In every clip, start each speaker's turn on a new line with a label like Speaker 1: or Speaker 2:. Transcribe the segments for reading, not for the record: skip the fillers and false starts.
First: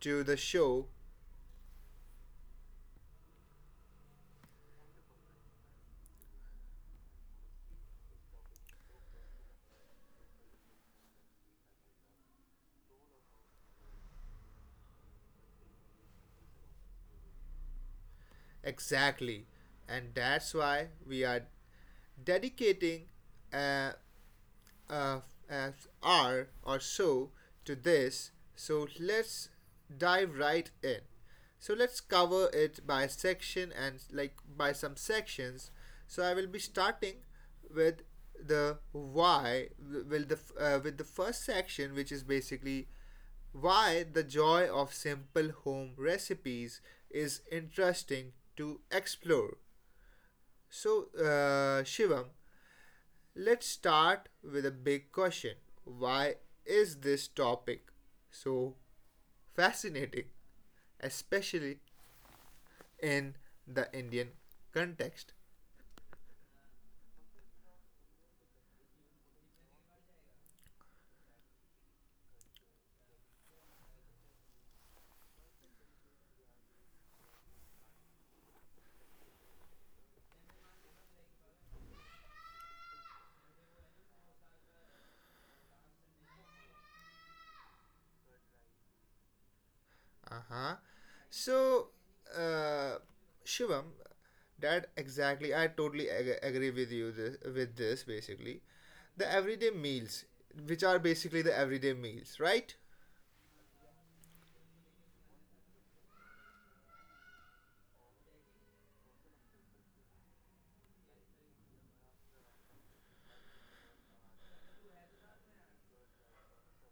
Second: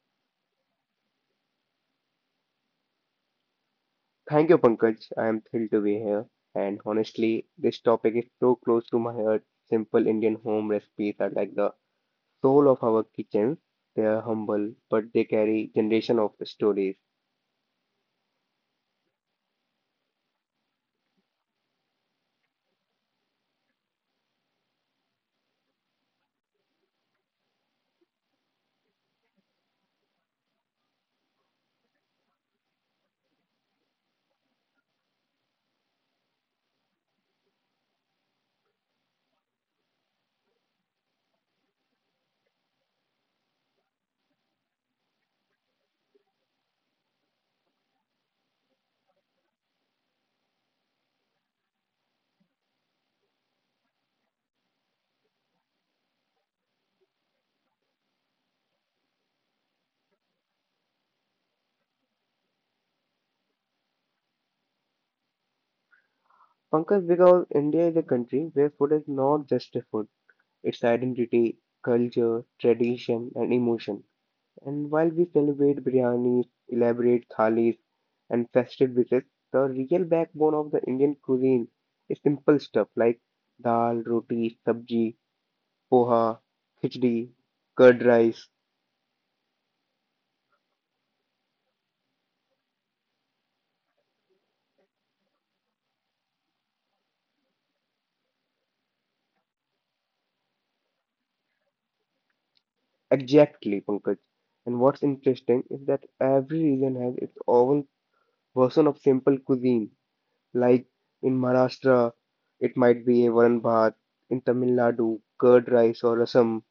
Speaker 1: to the show.
Speaker 2: Thank you, Pankaj. I am thrilled to be here. And honestly, this topic is so close to my heart. Simple Indian home recipes are like the soul of our kitchens. They are humble, but they carry generation of stories.
Speaker 1: Exactly. And that's why we are dedicating a, a, a hour or so to this. So let's dive right in. So let's cover it by section and like by some sections. So I will be starting with the why will the with the first section, which is basically why the joy of simple home recipes is interesting to explore. So, Shivam, let's start with a big question. Why is this topic so fascinating, especially in the Indian context?
Speaker 2: Pankaj, because India is a country where food is not just a food, it's identity, culture, tradition, and emotion. And while we celebrate biryanis, elaborate thalis, and festive dishes, the real backbone of the Indian cuisine is simple stuff like dal, roti, sabji, poha, khichdi, curd rice.
Speaker 1: Uh-huh. So, uh, Shivam, that exactly. I totally agree with you this, with this basically. The everyday meals, which are basically the everyday meals, right?
Speaker 2: Exactly, Pankaj. And what's interesting is that every region has its own version of simple cuisine. Like in Maharashtra, it might be a varan bhat, in Tamil Nadu, curd rice or rasam,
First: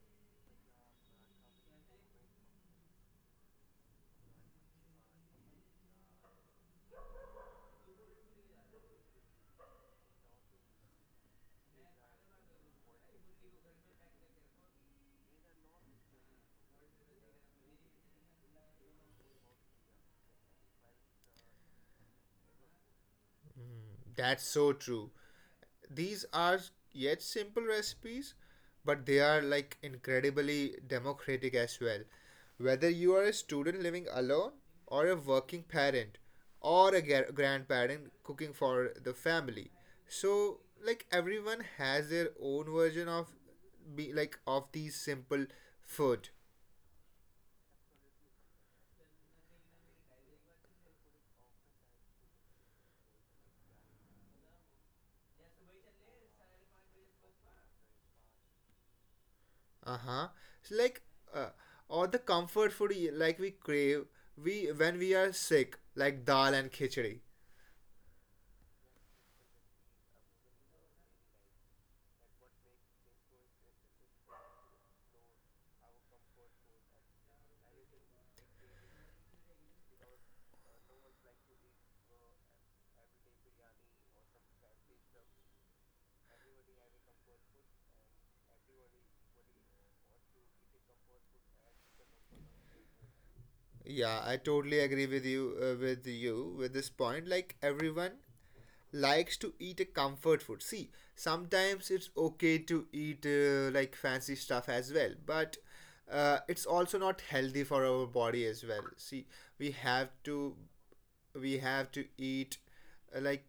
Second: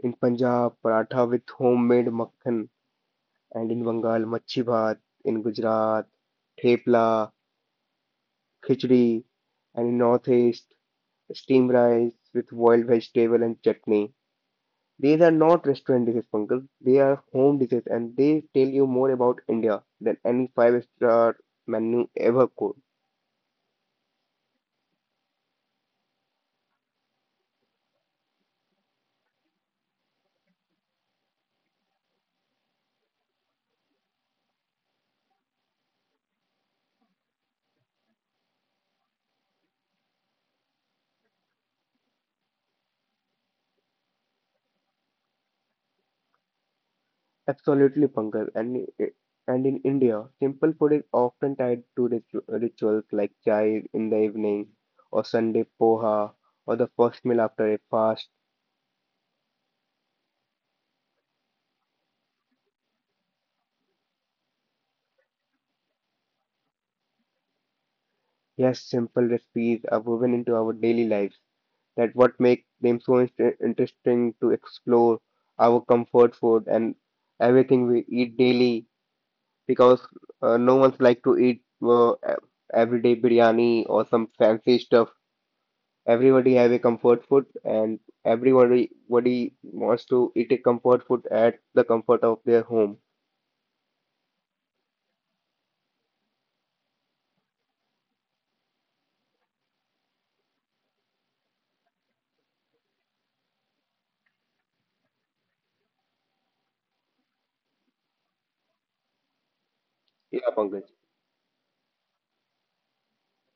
Speaker 2: in Punjab, paratha with homemade makhan. And in Bengal, Machi Bhat, in Gujarat, Thepla, Khichdi, and in Northeast, steamed rice with boiled vegetable and chutney. These are not restaurant dishes, Pankaj. They are home dishes, and they tell you more about India than any five-star menu ever could.
Speaker 1: That's so true. These are yet simple recipes, but they are like incredibly democratic as well. Whether you are a student living alone or a working parent or a grandparent cooking for the family. So like everyone has their own version of be like of these simple food.
Speaker 2: Absolutely, Pankaj. And in India, simple food is often tied to rituals like chai in the evening, or Sunday poha, or the first meal after a fast.
Speaker 1: Uh-huh. So like uh, or the comfort food like we crave we when we are sick, like dal and khichdi.
Speaker 2: Yes, simple recipes are woven into our daily lives. That what makes them so interesting to explore our comfort food and everything we eat daily, because no one's like to eat everyday biryani or some fancy stuff. Everybody have a comfort food, and everybody wants to eat a comfort food at the comfort of their home.
Speaker 1: Yeah, I totally agree with you with this point. Like everyone likes to eat a comfort food. See, sometimes it's okay to eat like fancy stuff as well, but it's also not healthy for our body as well. See, we have
Speaker 2: Yeah,
Speaker 1: to
Speaker 2: Pankaj.
Speaker 1: we have to eat like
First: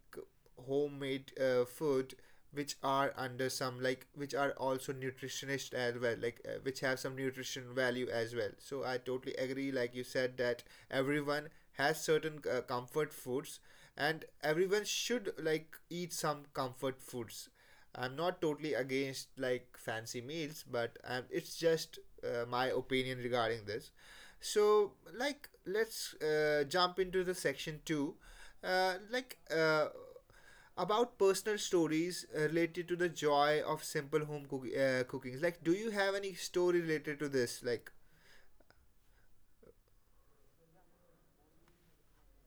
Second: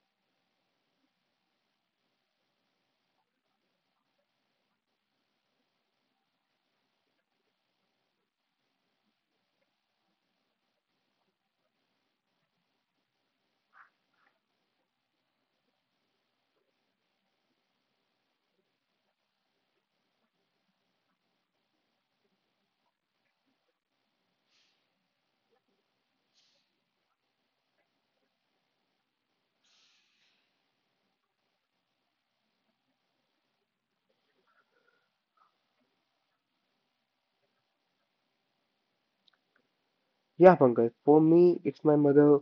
Speaker 1: homemade food, which are under some like which are also nutritionist as well, like which have some nutrition value as well. So I totally agree like you said that everyone has certain comfort foods, and everyone should like eat some comfort foods. I'm not totally against like fancy meals, but it's just my opinion regarding this. So like let's jump into the section 2, uh, like uh, about personal stories related to the joy of simple home cooking. Like, do you have any story related to this? Like
Speaker 2: Yeah, Pankaj. For me, it's my mother.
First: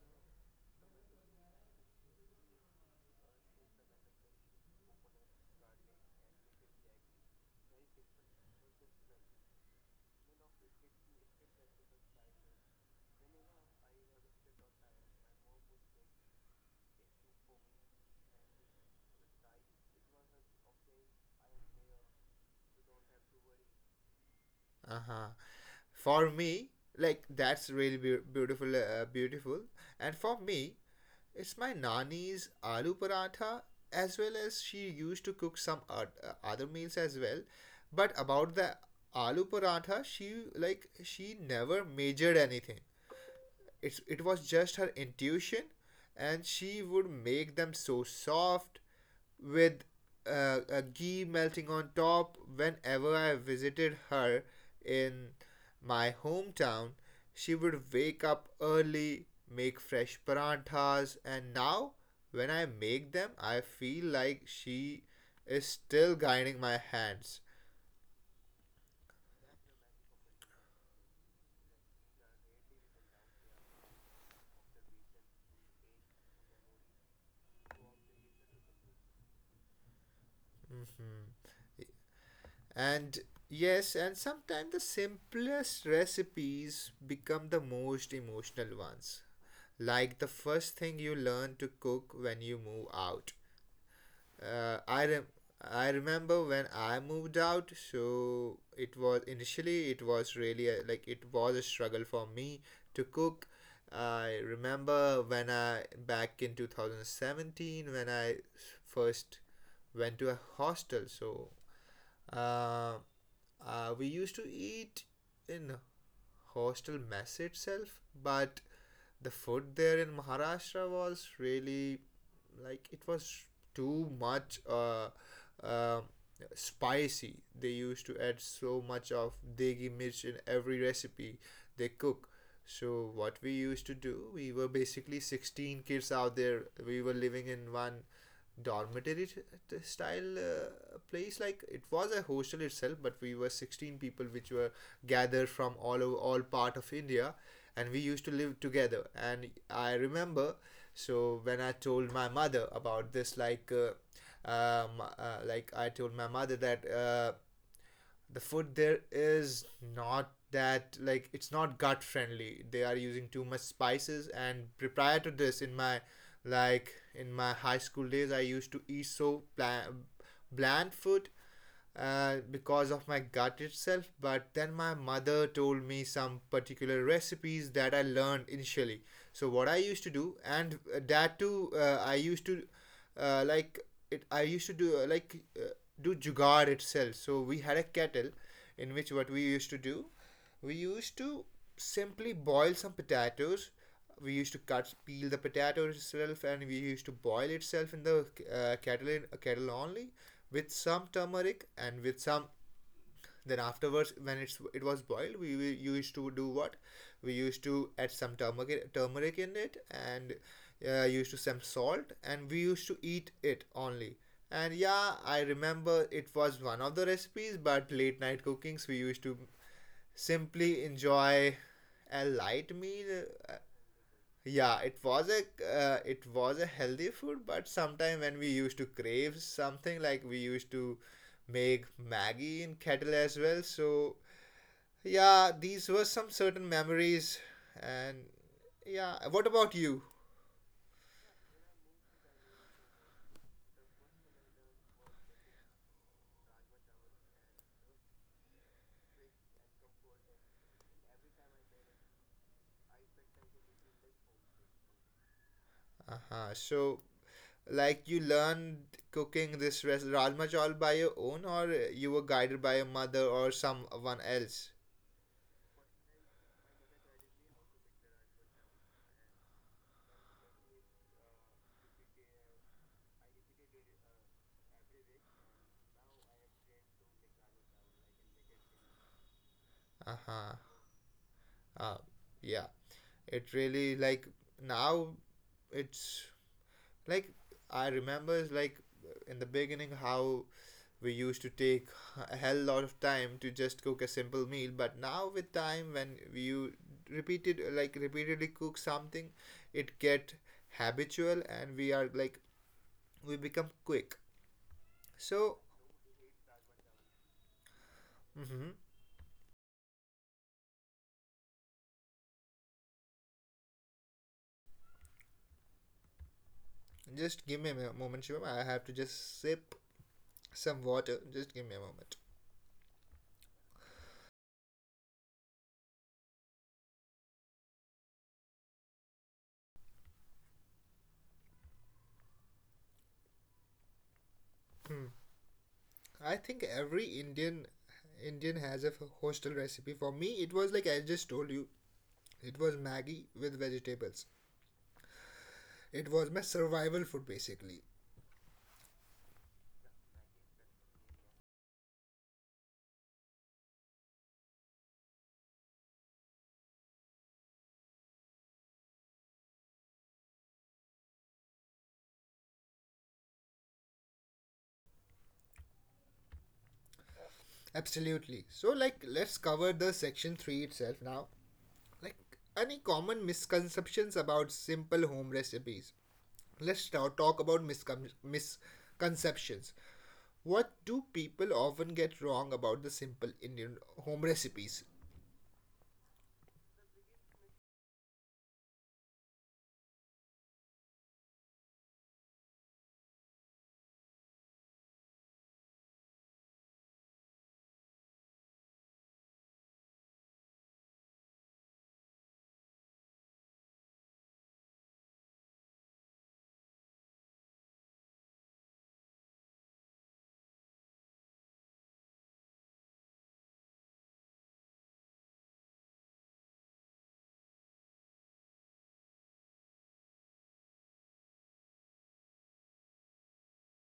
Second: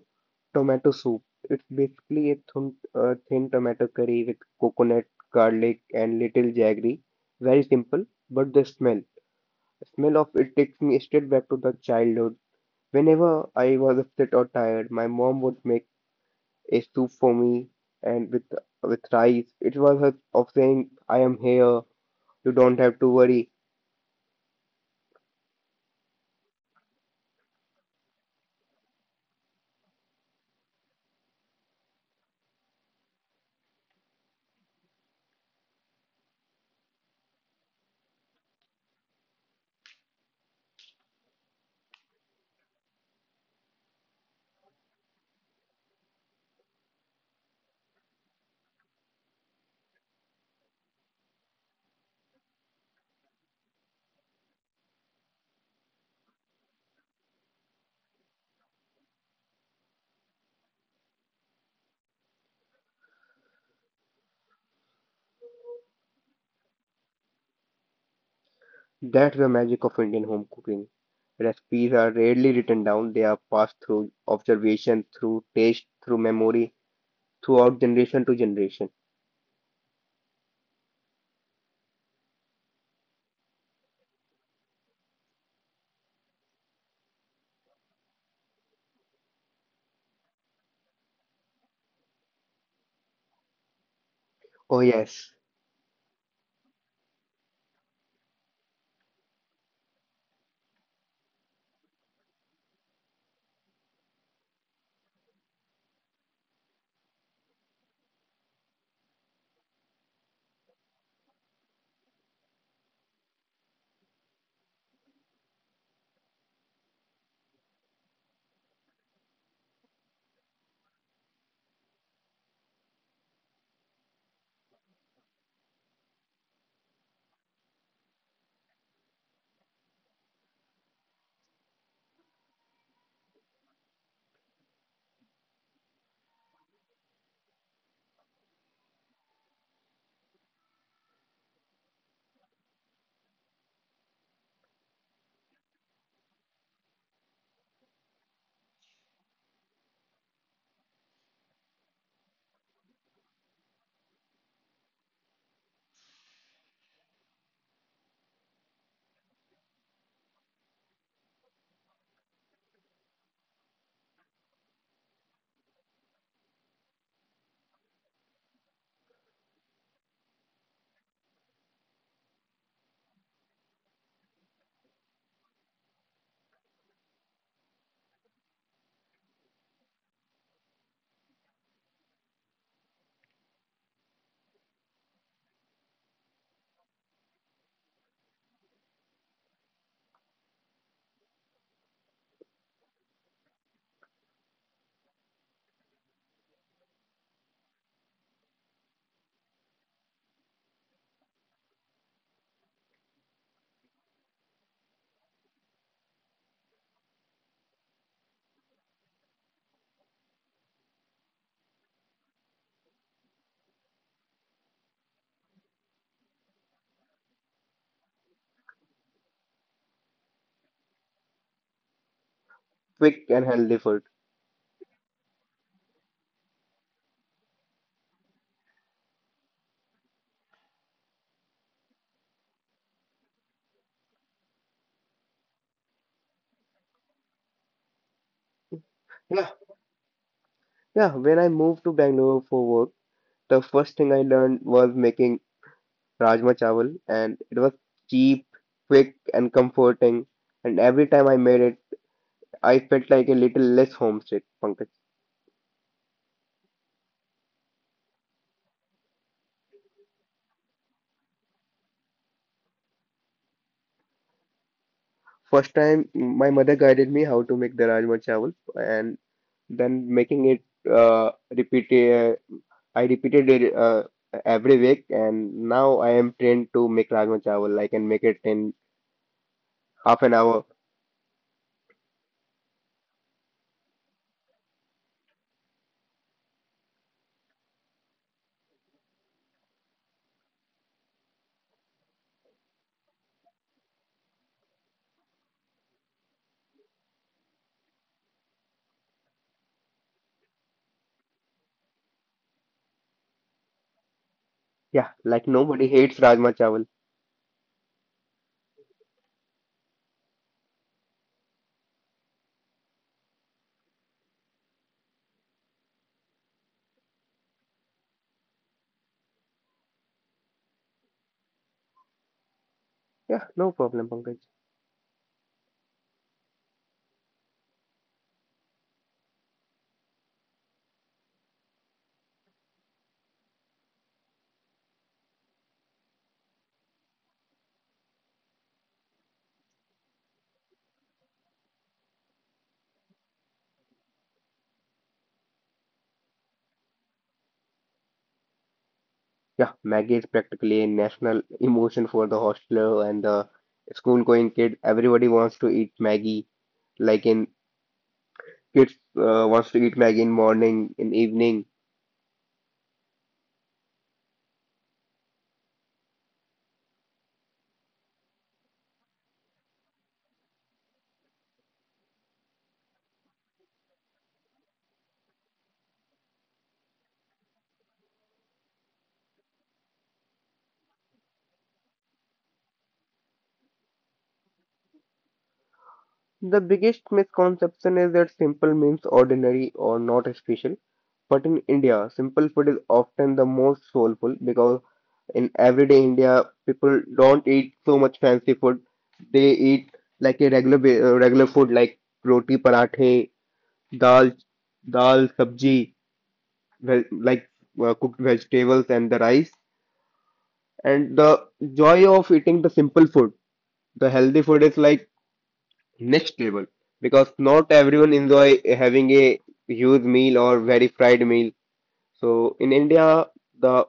Speaker 2: Tomato soup. It's basically a thin tomato curry with coconut, garlic, and little jaggery. Very simple, but the smell of it takes me straight back to the childhood. Whenever I was upset or tired, my mom would make a soup for me, and with rice. It was her of saying, "I am here. You don't have to worry."
Speaker 1: uh-huh. For me, like that's really beautiful. And for me, it's my nani's aloo paratha, as well as she used to cook some other meals as well. But about the aloo paratha, she never measured anything. It's it was just her intuition, and she would make them so soft with a ghee melting on top. Whenever I visited her in my hometown, she would wake up early, make fresh paranthas, and now when I make them, I feel like she is still guiding my hands.
Speaker 2: That's the magic of Indian home cooking. Recipes are rarely written down; they are passed through observation, through taste, through memory, throughout generation to generation.
Speaker 1: And yes, and sometimes the simplest recipes become the most emotional ones. Like the first thing you learn to cook when you move out. Uh,
Speaker 2: Oh
Speaker 1: I rem-
Speaker 2: yes,
Speaker 1: I remember when I moved out, so it was initially it was really like it was a struggle for me to cook. I remember when I back in 2017 when I first went to a hostel. So, uh, we used to eat in hostel mess itself, but the food there in Maharashtra was really like it was too much uh, spicy. They used to add so much of degi mirch in every recipe they cook. So what we used to do, we were basically 16 kids out there. We were living in one dormitory style place, like it was a hostel itself, but we were 16 people which were gathered from all over, all part of India. And we used to live together, and I remember, so when I told my mother about this, like I told my mother that the food there is not that, like it's not gut friendly, they are using too much spices. And prior to this, in my like in my high school days, I used to eat so bland, bland food because of my gut itself. But then my mother told me some particular recipes that I learned initially. So what I used to do, and that too, I used to uh, like it. I used to do do jugaad itself. So we had a kettle, in which what we used to do, we used to simply boil some potatoes. We used to cut, peel the potato itself, and we used to boil itself in the kettle, kettle only, with some turmeric and with some. Then afterwards, when it was boiled, we used to do what? We used to add some turmeric in it, and used to some salt, and we used to eat it only. And yeah, I remember it was one of the recipes. But late night cookings, we used to simply enjoy a light meal.
Speaker 2: quick and
Speaker 1: Uh,
Speaker 2: healthy food.
Speaker 1: yeah, it was a healthy food, but sometime when we used to crave something, like we used to make Maggie in kettle as well. So yeah, these were some certain memories, and yeah. What
Speaker 2: Yeah,
Speaker 1: about you?
Speaker 2: yeah. When I moved to Bangalore for work, the first thing I learned was making rajma chawal, and it was cheap, quick, and comforting. And every time I made it, I felt like a little less homesick, Pankaj.
Speaker 1: Uh huh. So, like, you learned cooking this rajma chawal by your own, or you were guided by your mother or someone else?
Speaker 2: First time, my mother guided me how to make the rajma chawal, and then making it repeat I repeated it every week, and now I am trained to make rajma chawal. I can make it in
Speaker 1: Uh
Speaker 2: half an
Speaker 1: huh.
Speaker 2: hour.
Speaker 1: Uh, yeah. It really like now, it's like I remember like in the beginning how we used to take a hell lot of time to just cook a simple meal, but now with time, when you repeatedly cook something, it get habitual and we are like we become quick.
Speaker 2: Yeah, like
Speaker 1: So
Speaker 2: nobody hates rajma chawal.
Speaker 1: mhm, just give me a moment, Shivam. I have to just sip some water. Just give me a moment.
Speaker 2: Yeah, no problem, Pankaj.
Speaker 1: Hmm. I think every Indian has a hostel recipe. For me, it was like I just told you, it was Maggie with vegetables. It was my survival food basically.
Speaker 2: Yeah, Maggie is practically a national emotion for the hostler and the school going kid. Everybody wants to eat Maggie. Like in kids wants to eat Maggie in morning, in evening.
Speaker 1: Absolutely. So, like, let's cover the section 3 itself now. Like, any common misconceptions about simple home recipes? Let's now talk about misconceptions. What do people often get wrong about the simple Indian home recipes?
Speaker 2: The biggest misconception is that simple means ordinary or not special. But in India, simple food is often the most soulful, because in everyday India, people don't eat so much fancy food. They eat like a regular food like roti, parathe, dal, dal, sabji, like cooked vegetables and the rice. And the joy of eating the simple food, the healthy food is like next level, because not everyone enjoy having a huge meal or very fried meal. So in India, the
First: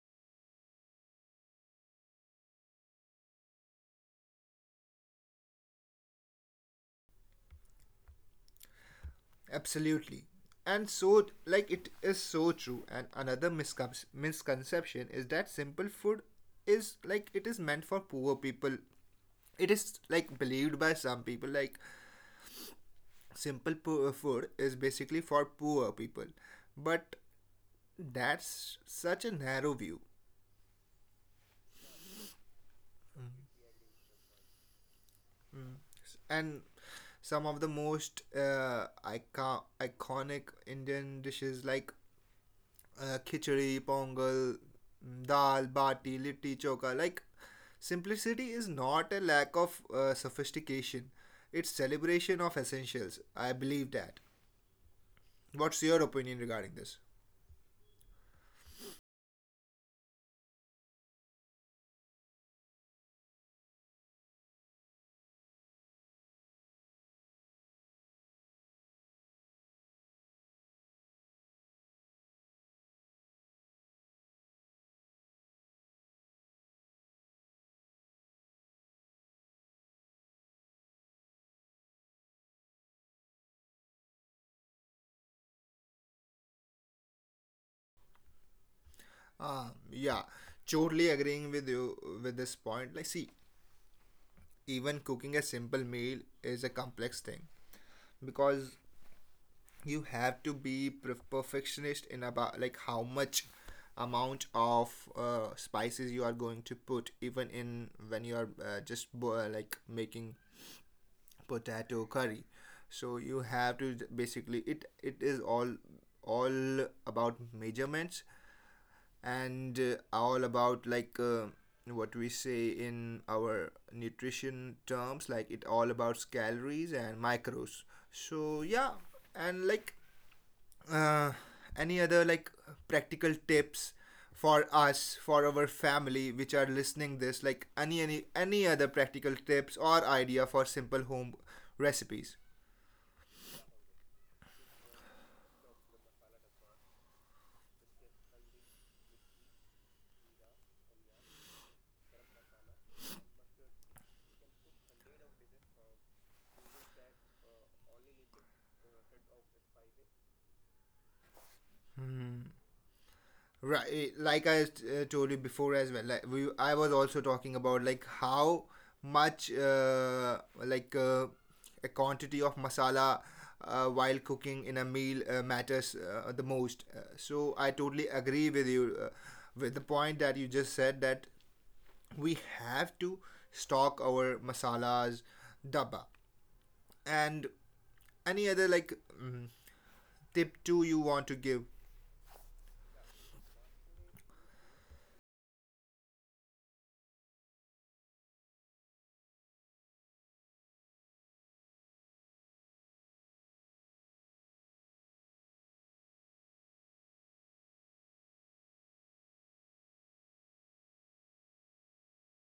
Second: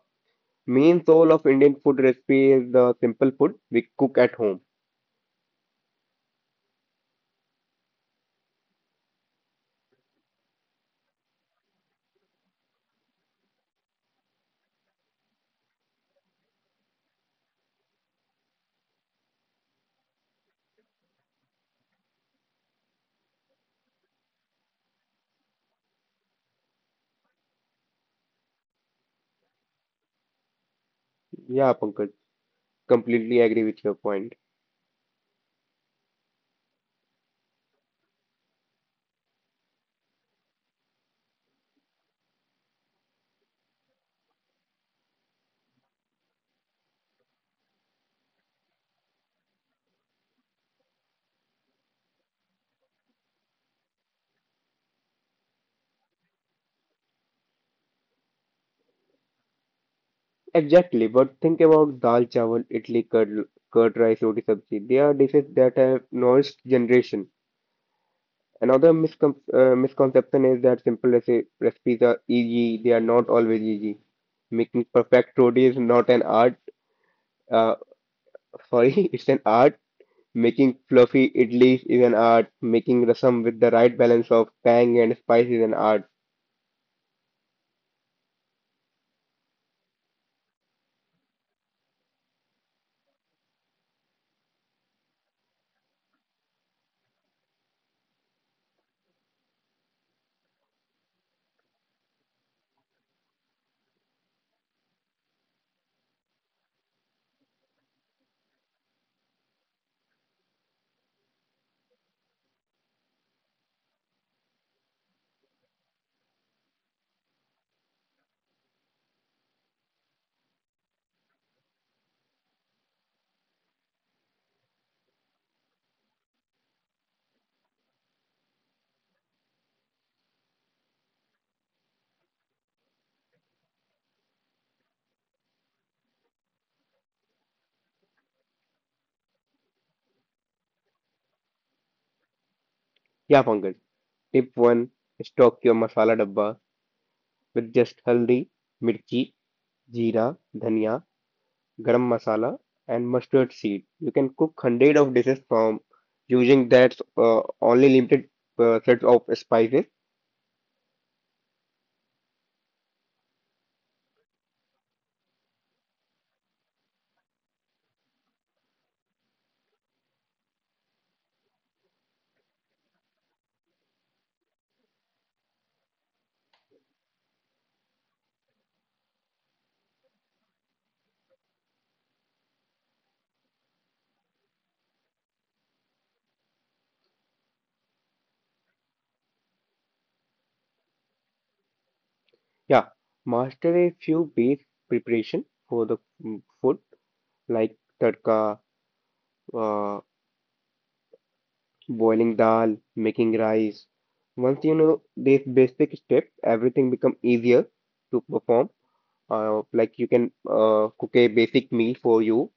Speaker 2: main soul of Indian food recipe is the simple food we cook at home.
Speaker 1: Absolutely. And so, like, it is so true. And another misconception is that simple food is like it is meant for poor people. It is like believed by some people like simple food is basically for poor people, but that's such a narrow view.
Speaker 2: Yeah, Pankaj, completely agree with your point.
Speaker 1: And some of the most iconic Indian dishes, like khichdi, pongal, mm, dal bati, litti choka, like simplicity is not a lack of sophistication, it's celebration of essentials. I believe that. What's your opinion regarding this?
Speaker 2: Exactly, but think about dal chawal, idli, curd, curd rice, roti sabji. They are dishes that have nourished generation. Another misconception is that simple recipes are easy. They are not always easy. Making perfect roti is not an art. Uh, Sorry, it's an art. Making fluffy idlis is an art. Making rasam with the right balance of tang and spice is an art.
Speaker 1: Ah, yeah, totally agreeing with you with this point. Like, see, even cooking a simple meal is a complex thing, because you have to be perfectionist in about like how much amount of spices you are going to put, even in when you are like making potato curry. So you have to basically it is all about measurements, and all about like what we say in our nutrition terms, like it all about calories and macros. So yeah, and like uh, any other like practical tips for us, for our family which are listening this, like any other practical tips or idea for simple home recipes?
Speaker 2: Yeah, Pankaj. Tip 1: Stock your masala dabba with just haldi, mirchi, jeera, dhania, garam masala, and mustard seed. You can cook hundred of dishes from using that only limited sets of spices.
Speaker 1: Hmm. Right, eh, like I told you before as well. Like I was also talking about like how much like uh, a quantity of masala while cooking in a meal matters the most. So I totally agree with you with the point that you just said, that we have to stock our masalas, dabba, and any other like mm, tip too you want to give.
Speaker 2: Yeah, master a few base preparation for the food, like tadka, uh, boiling dal, making rice. Once you know these basic steps, everything become easier to perform. Like you can cook a basic meal for you.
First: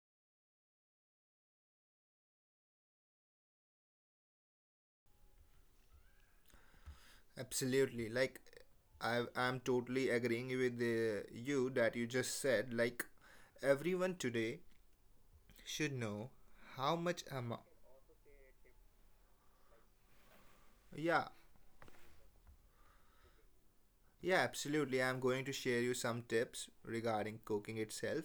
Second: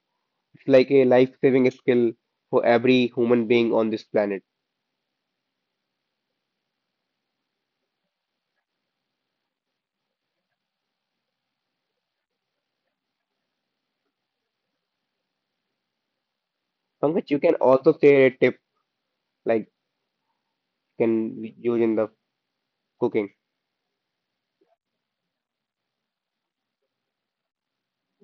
Speaker 2: It's like a life-saving skill for every human being on this planet.
Speaker 1: Absolutely. Like, I'm totally agreeing with you that you just said. Like, everyone today should know how much
Speaker 2: Pankaj, you can
Speaker 1: amount.
Speaker 2: also share a tip, like can
Speaker 1: Yeah,
Speaker 2: we use in the cooking.
Speaker 1: yeah, absolutely. I'm going to share you some tips regarding cooking itself.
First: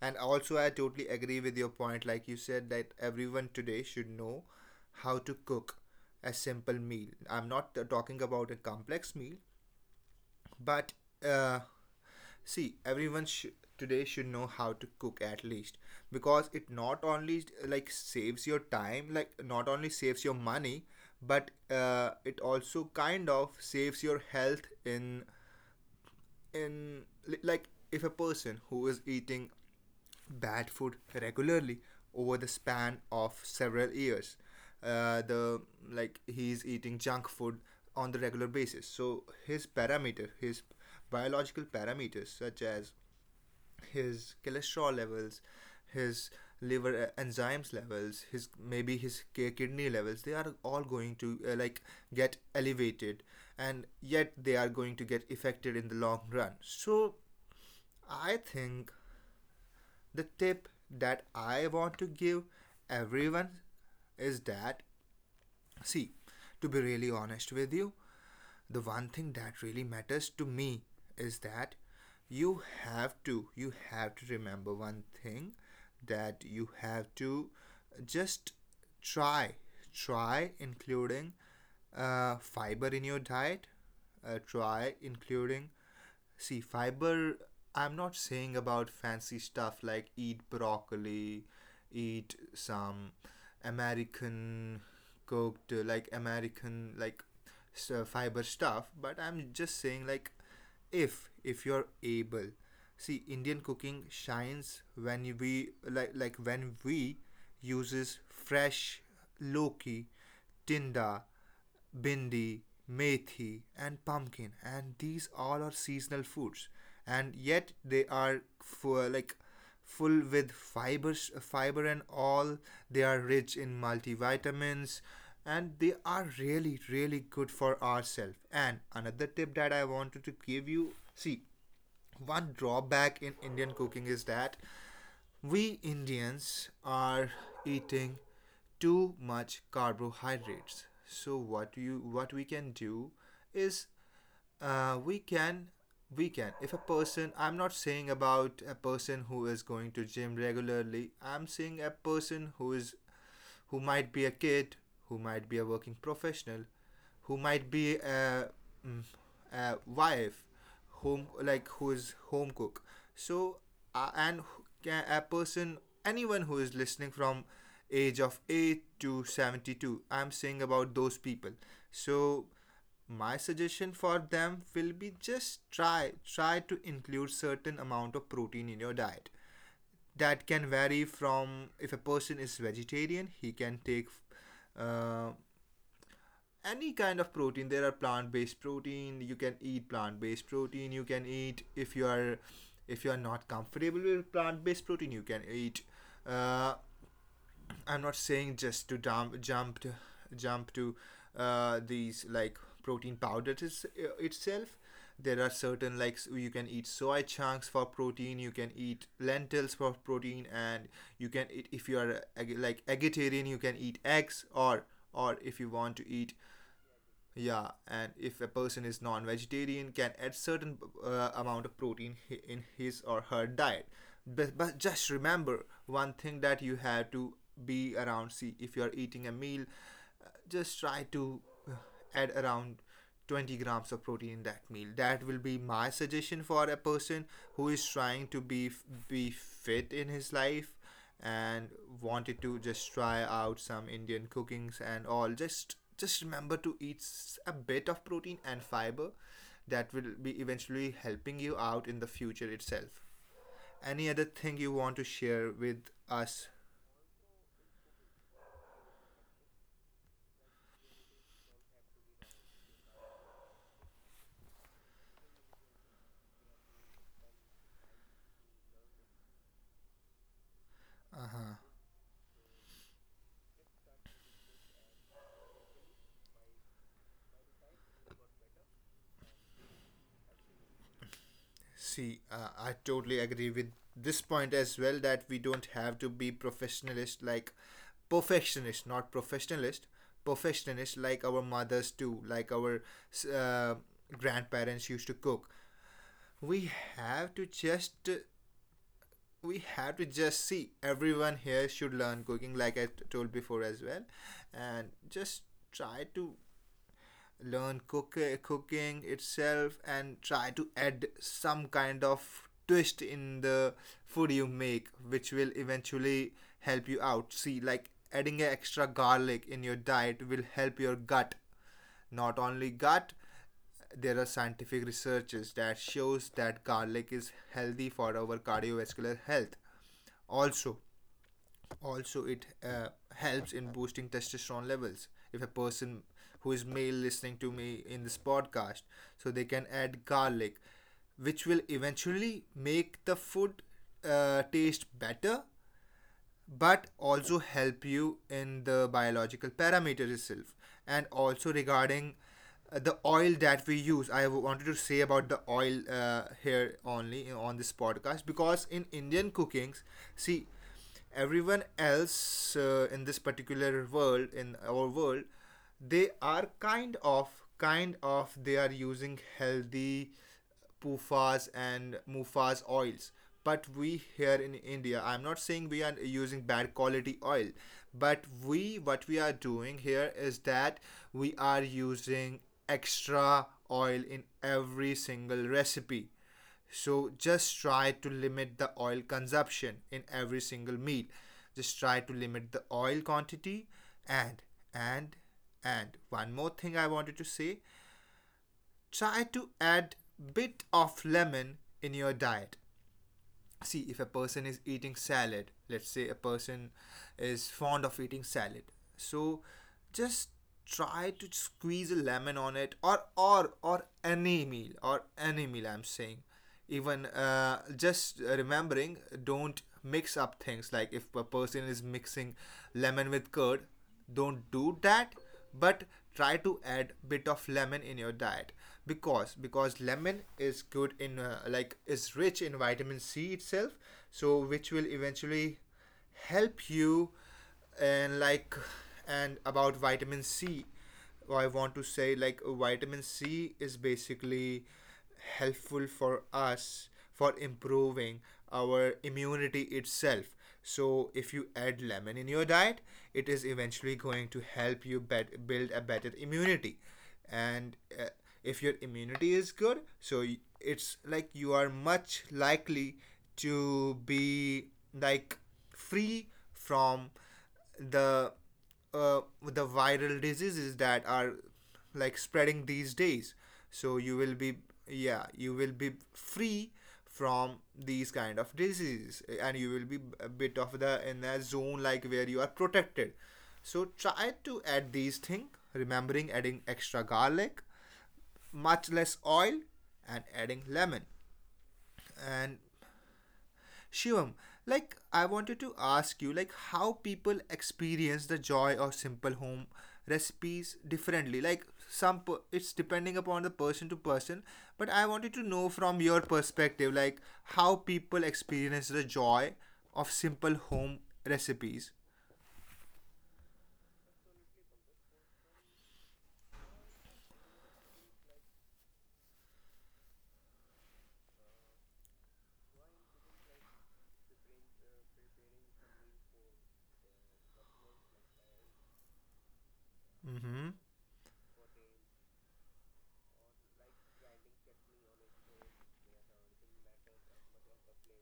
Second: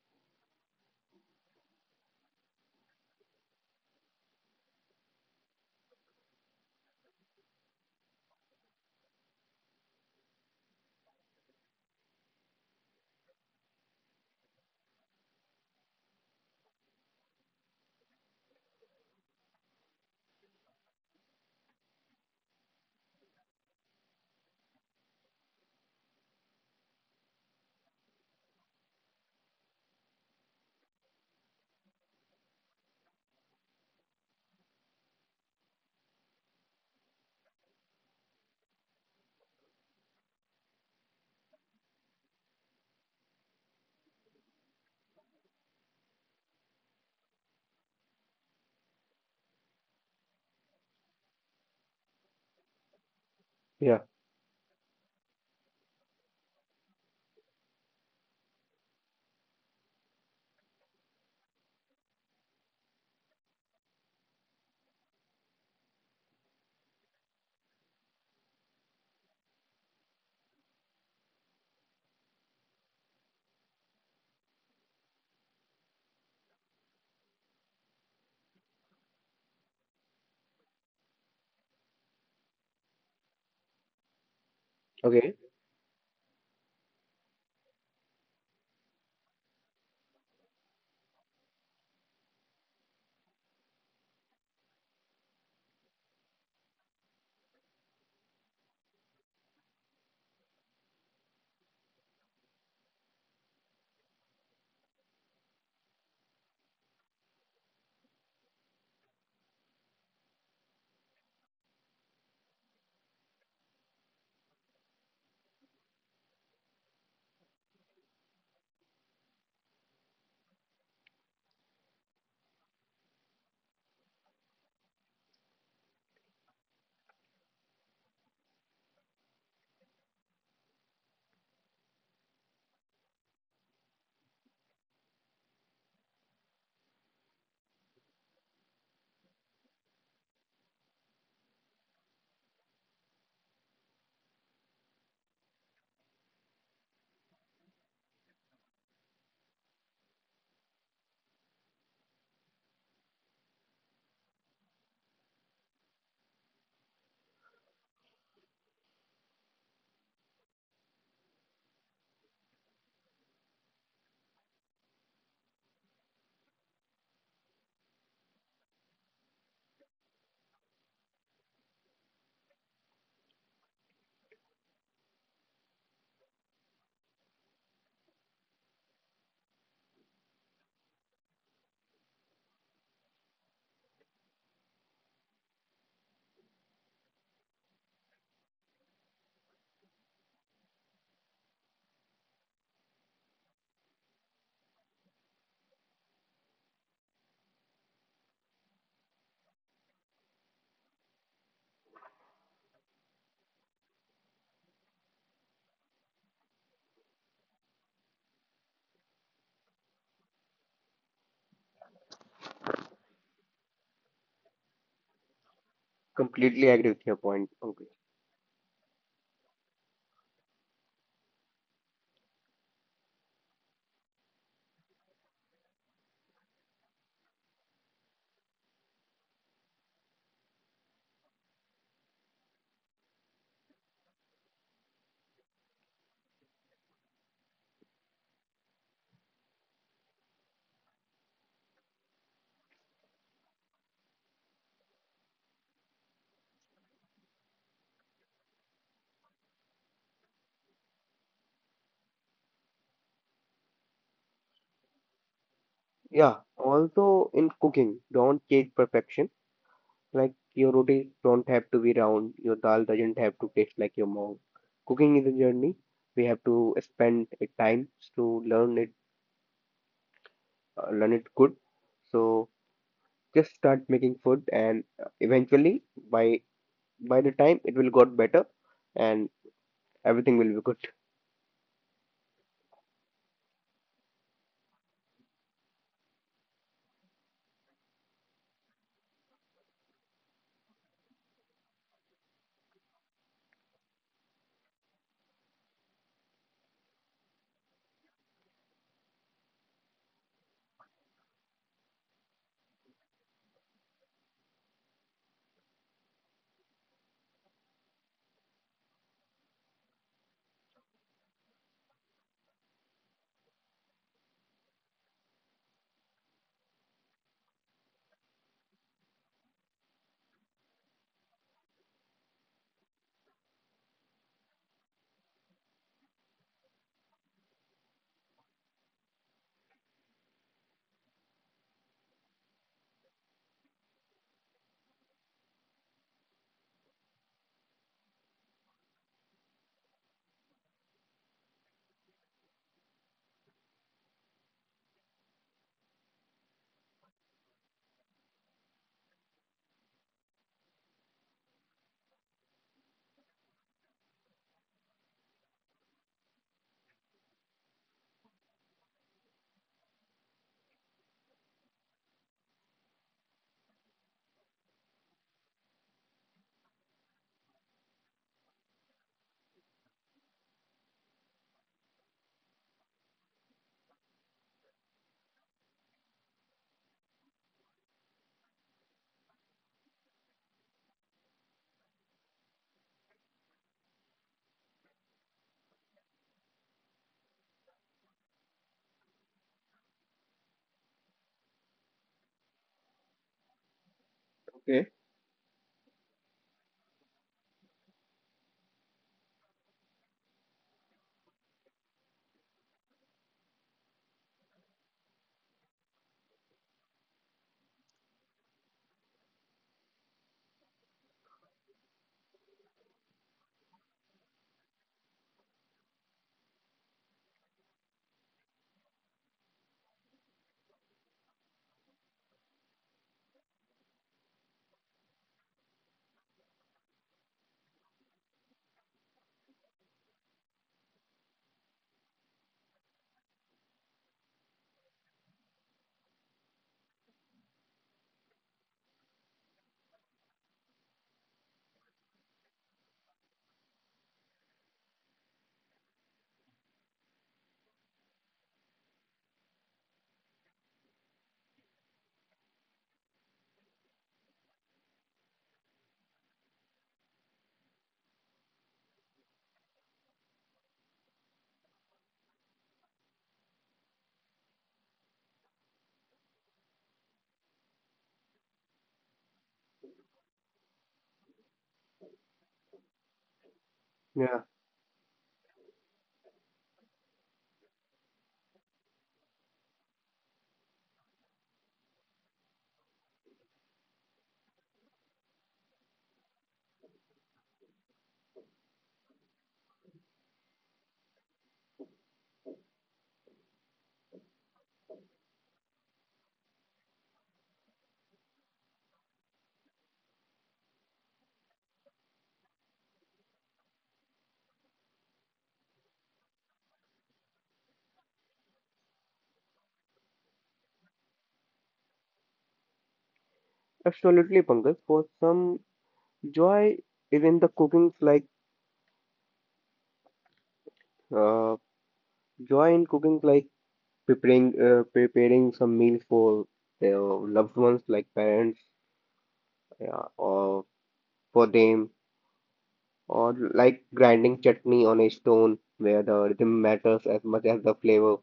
Speaker 1: And also, I totally agree with your point. Like, you said that everyone today should know how to cook a simple meal. I'm not talking about a complex meal, but uh, see, today should know how to cook, at least because it not only like saves your time, like not only saves your money, but it also kind of saves your health in like if a person who is eating bad food regularly over the span of several years, the like he's eating junk food on the regular basis, so his biological parameters such as his cholesterol levels, his liver enzymes levels, his maybe his kidney levels, they are all going to like get elevated, and
Speaker 2: Yeah.
Speaker 1: yet they are going to get affected in the long run. So I think the tip that I want to give everyone is that, see, to be really honest with you, the one thing that really matters to me is that you have to remember one thing, that you have to just try try including fiber in your diet. Try
Speaker 2: Okay.
Speaker 1: including. See, fiber, I'm not saying about fancy stuff like eat broccoli, eat some American cooked, like American, like fiber stuff, but I'm just saying, like, if you're able, see Indian cooking shines when we like when we uses fresh loki, tinda, bindi, methi, and pumpkin, and these all are seasonal foods, and yet they are for like full with fibers, fiber and all. They are rich in multivitamins, and they are really, really good for ourselves. And another tip that I wanted to give you, see, one drawback in Indian cooking is that we Indians are eating too much carbohydrates. So what we can do is we can, if a person, I'm not saying about a person who is going to gym regularly. I'm saying a person who is, who might be a kid, who might be a working professional, who might be a, mm, a wife, home like who is home cook. So and who, a person, anyone who is listening from age of 8 to 72, I'm saying about those people. So my suggestion for them will be, just try to include certain amount of protein in your diet. That can vary from, if a person is vegetarian, he can take uh, any kind of protein. There are plant-based protein, you can eat plant-based protein, you can eat. If you are, if you are not comfortable with plant-based protein, you can eat, uh, I'm not saying just to jump to these like protein powders itself. There are certain, like you can eat soy chunks for protein, you can eat lentils for protein, and you can eat, if you are like vegetarian, you can eat eggs, or if you want to eat.
Speaker 2: Completely agree with your point,
Speaker 1: Yeah,
Speaker 2: Pankaj.
Speaker 1: and if a person is non-vegetarian, can add certain amount of protein in his or her diet. But just remember one thing, that you have to be around. See, if you are eating a meal, just try to uh, add around 20 grams of protein in that meal. That will be my suggestion for a person who is trying to be fit in his life and wanted to just try out some Indian cookings and all. Just remember to eat a bit of protein and fiber. That will be eventually helping you out in the future itself. Any other thing you want to share with
Speaker 2: Yeah.
Speaker 1: us?
Speaker 2: Also in cooking, don't chase perfection. Like your rotis don't have to be round. Your dal doesn't have to taste like your mom. Cooking is a journey. We have to spend a time to learn it good. So just start making food, and eventually, by by the time it will got better, and everything will be good.
Speaker 1: See, I totally agree with this point as well, that we don't have to be professionalist, like perfectionist, not professionalist, perfectionist like our mothers do, like our uh, grandparents used to cook. We have to just we have to just see, everyone here should learn cooking, like I told before as well, and just try to learn cooking itself, and try to add some kind of twist in the food you make, which will eventually help you out. See, like adding an extra garlic in your diet will help your gut, not only gut, there are scientific researches that shows that garlic is healthy for our cardiovascular health. Also, also it helps in boosting testosterone levels. If a person who is male listening to me in this podcast, so they can add garlic, which will eventually make the food taste better, but also help you in the biological parameters itself. And also regarding the oil that we use, I wanted to say about the oil here only on this podcast, because in Indian cookings, see, everyone else in this particular world, in our world, they are kind of they are using healthy PUFAs and MUFAs oils. But we here in India, I'm not saying we are using bad quality oil, but we, what we are doing here is that we are using extra oil in every single recipe. So just try to limit the oil consumption in every single meal. Just try to limit the oil quantity, and
Speaker 2: Okay.
Speaker 1: and and one more thing I wanted to say. Try to add bit of lemon in your diet. See, if a person is eating salad, let's say a person is fond of eating salad, so just try to squeeze a lemon on it, or any meal, or any meal I'm saying. Even just remembering, don't mix up things, like if a person is mixing lemon with curd, don't do that, but try to add bit of lemon in your diet, because lemon is good in like is rich in vitamin C itself, so which will eventually help you. And like, and about vitamin C, I want to say, like vitamin C is basically helpful for us for improving our immunity itself. So if you add lemon in your diet, it is eventually going to help you build a better immunity. And if your immunity is good, so it's like you are much likely to be like free from the the viral diseases that are like spreading these days, so you will
Speaker 2: Yeah,
Speaker 1: be. Yeah, you will be free from these kind of diseases, and you will be a bit of the in a zone like where you are protected. So try to add these things, remembering adding extra garlic, much less oil, and adding lemon. And Shivam, like I wanted to ask you, like how people experience the joy of simple home recipes differently. Like some it's depending upon the person to person, but I wanted to know from your perspective like how people experience the joy of simple home recipes.
Speaker 2: absolutely, Pankaj. For some, joy is in the cooking, like uh, joy in cooking, like preparing some meals for their loved ones, like parents, yeah, or
Speaker 1: Mhm.
Speaker 2: for them, or like grinding chutney on a stone, where the rhythm matters as much as the flavor.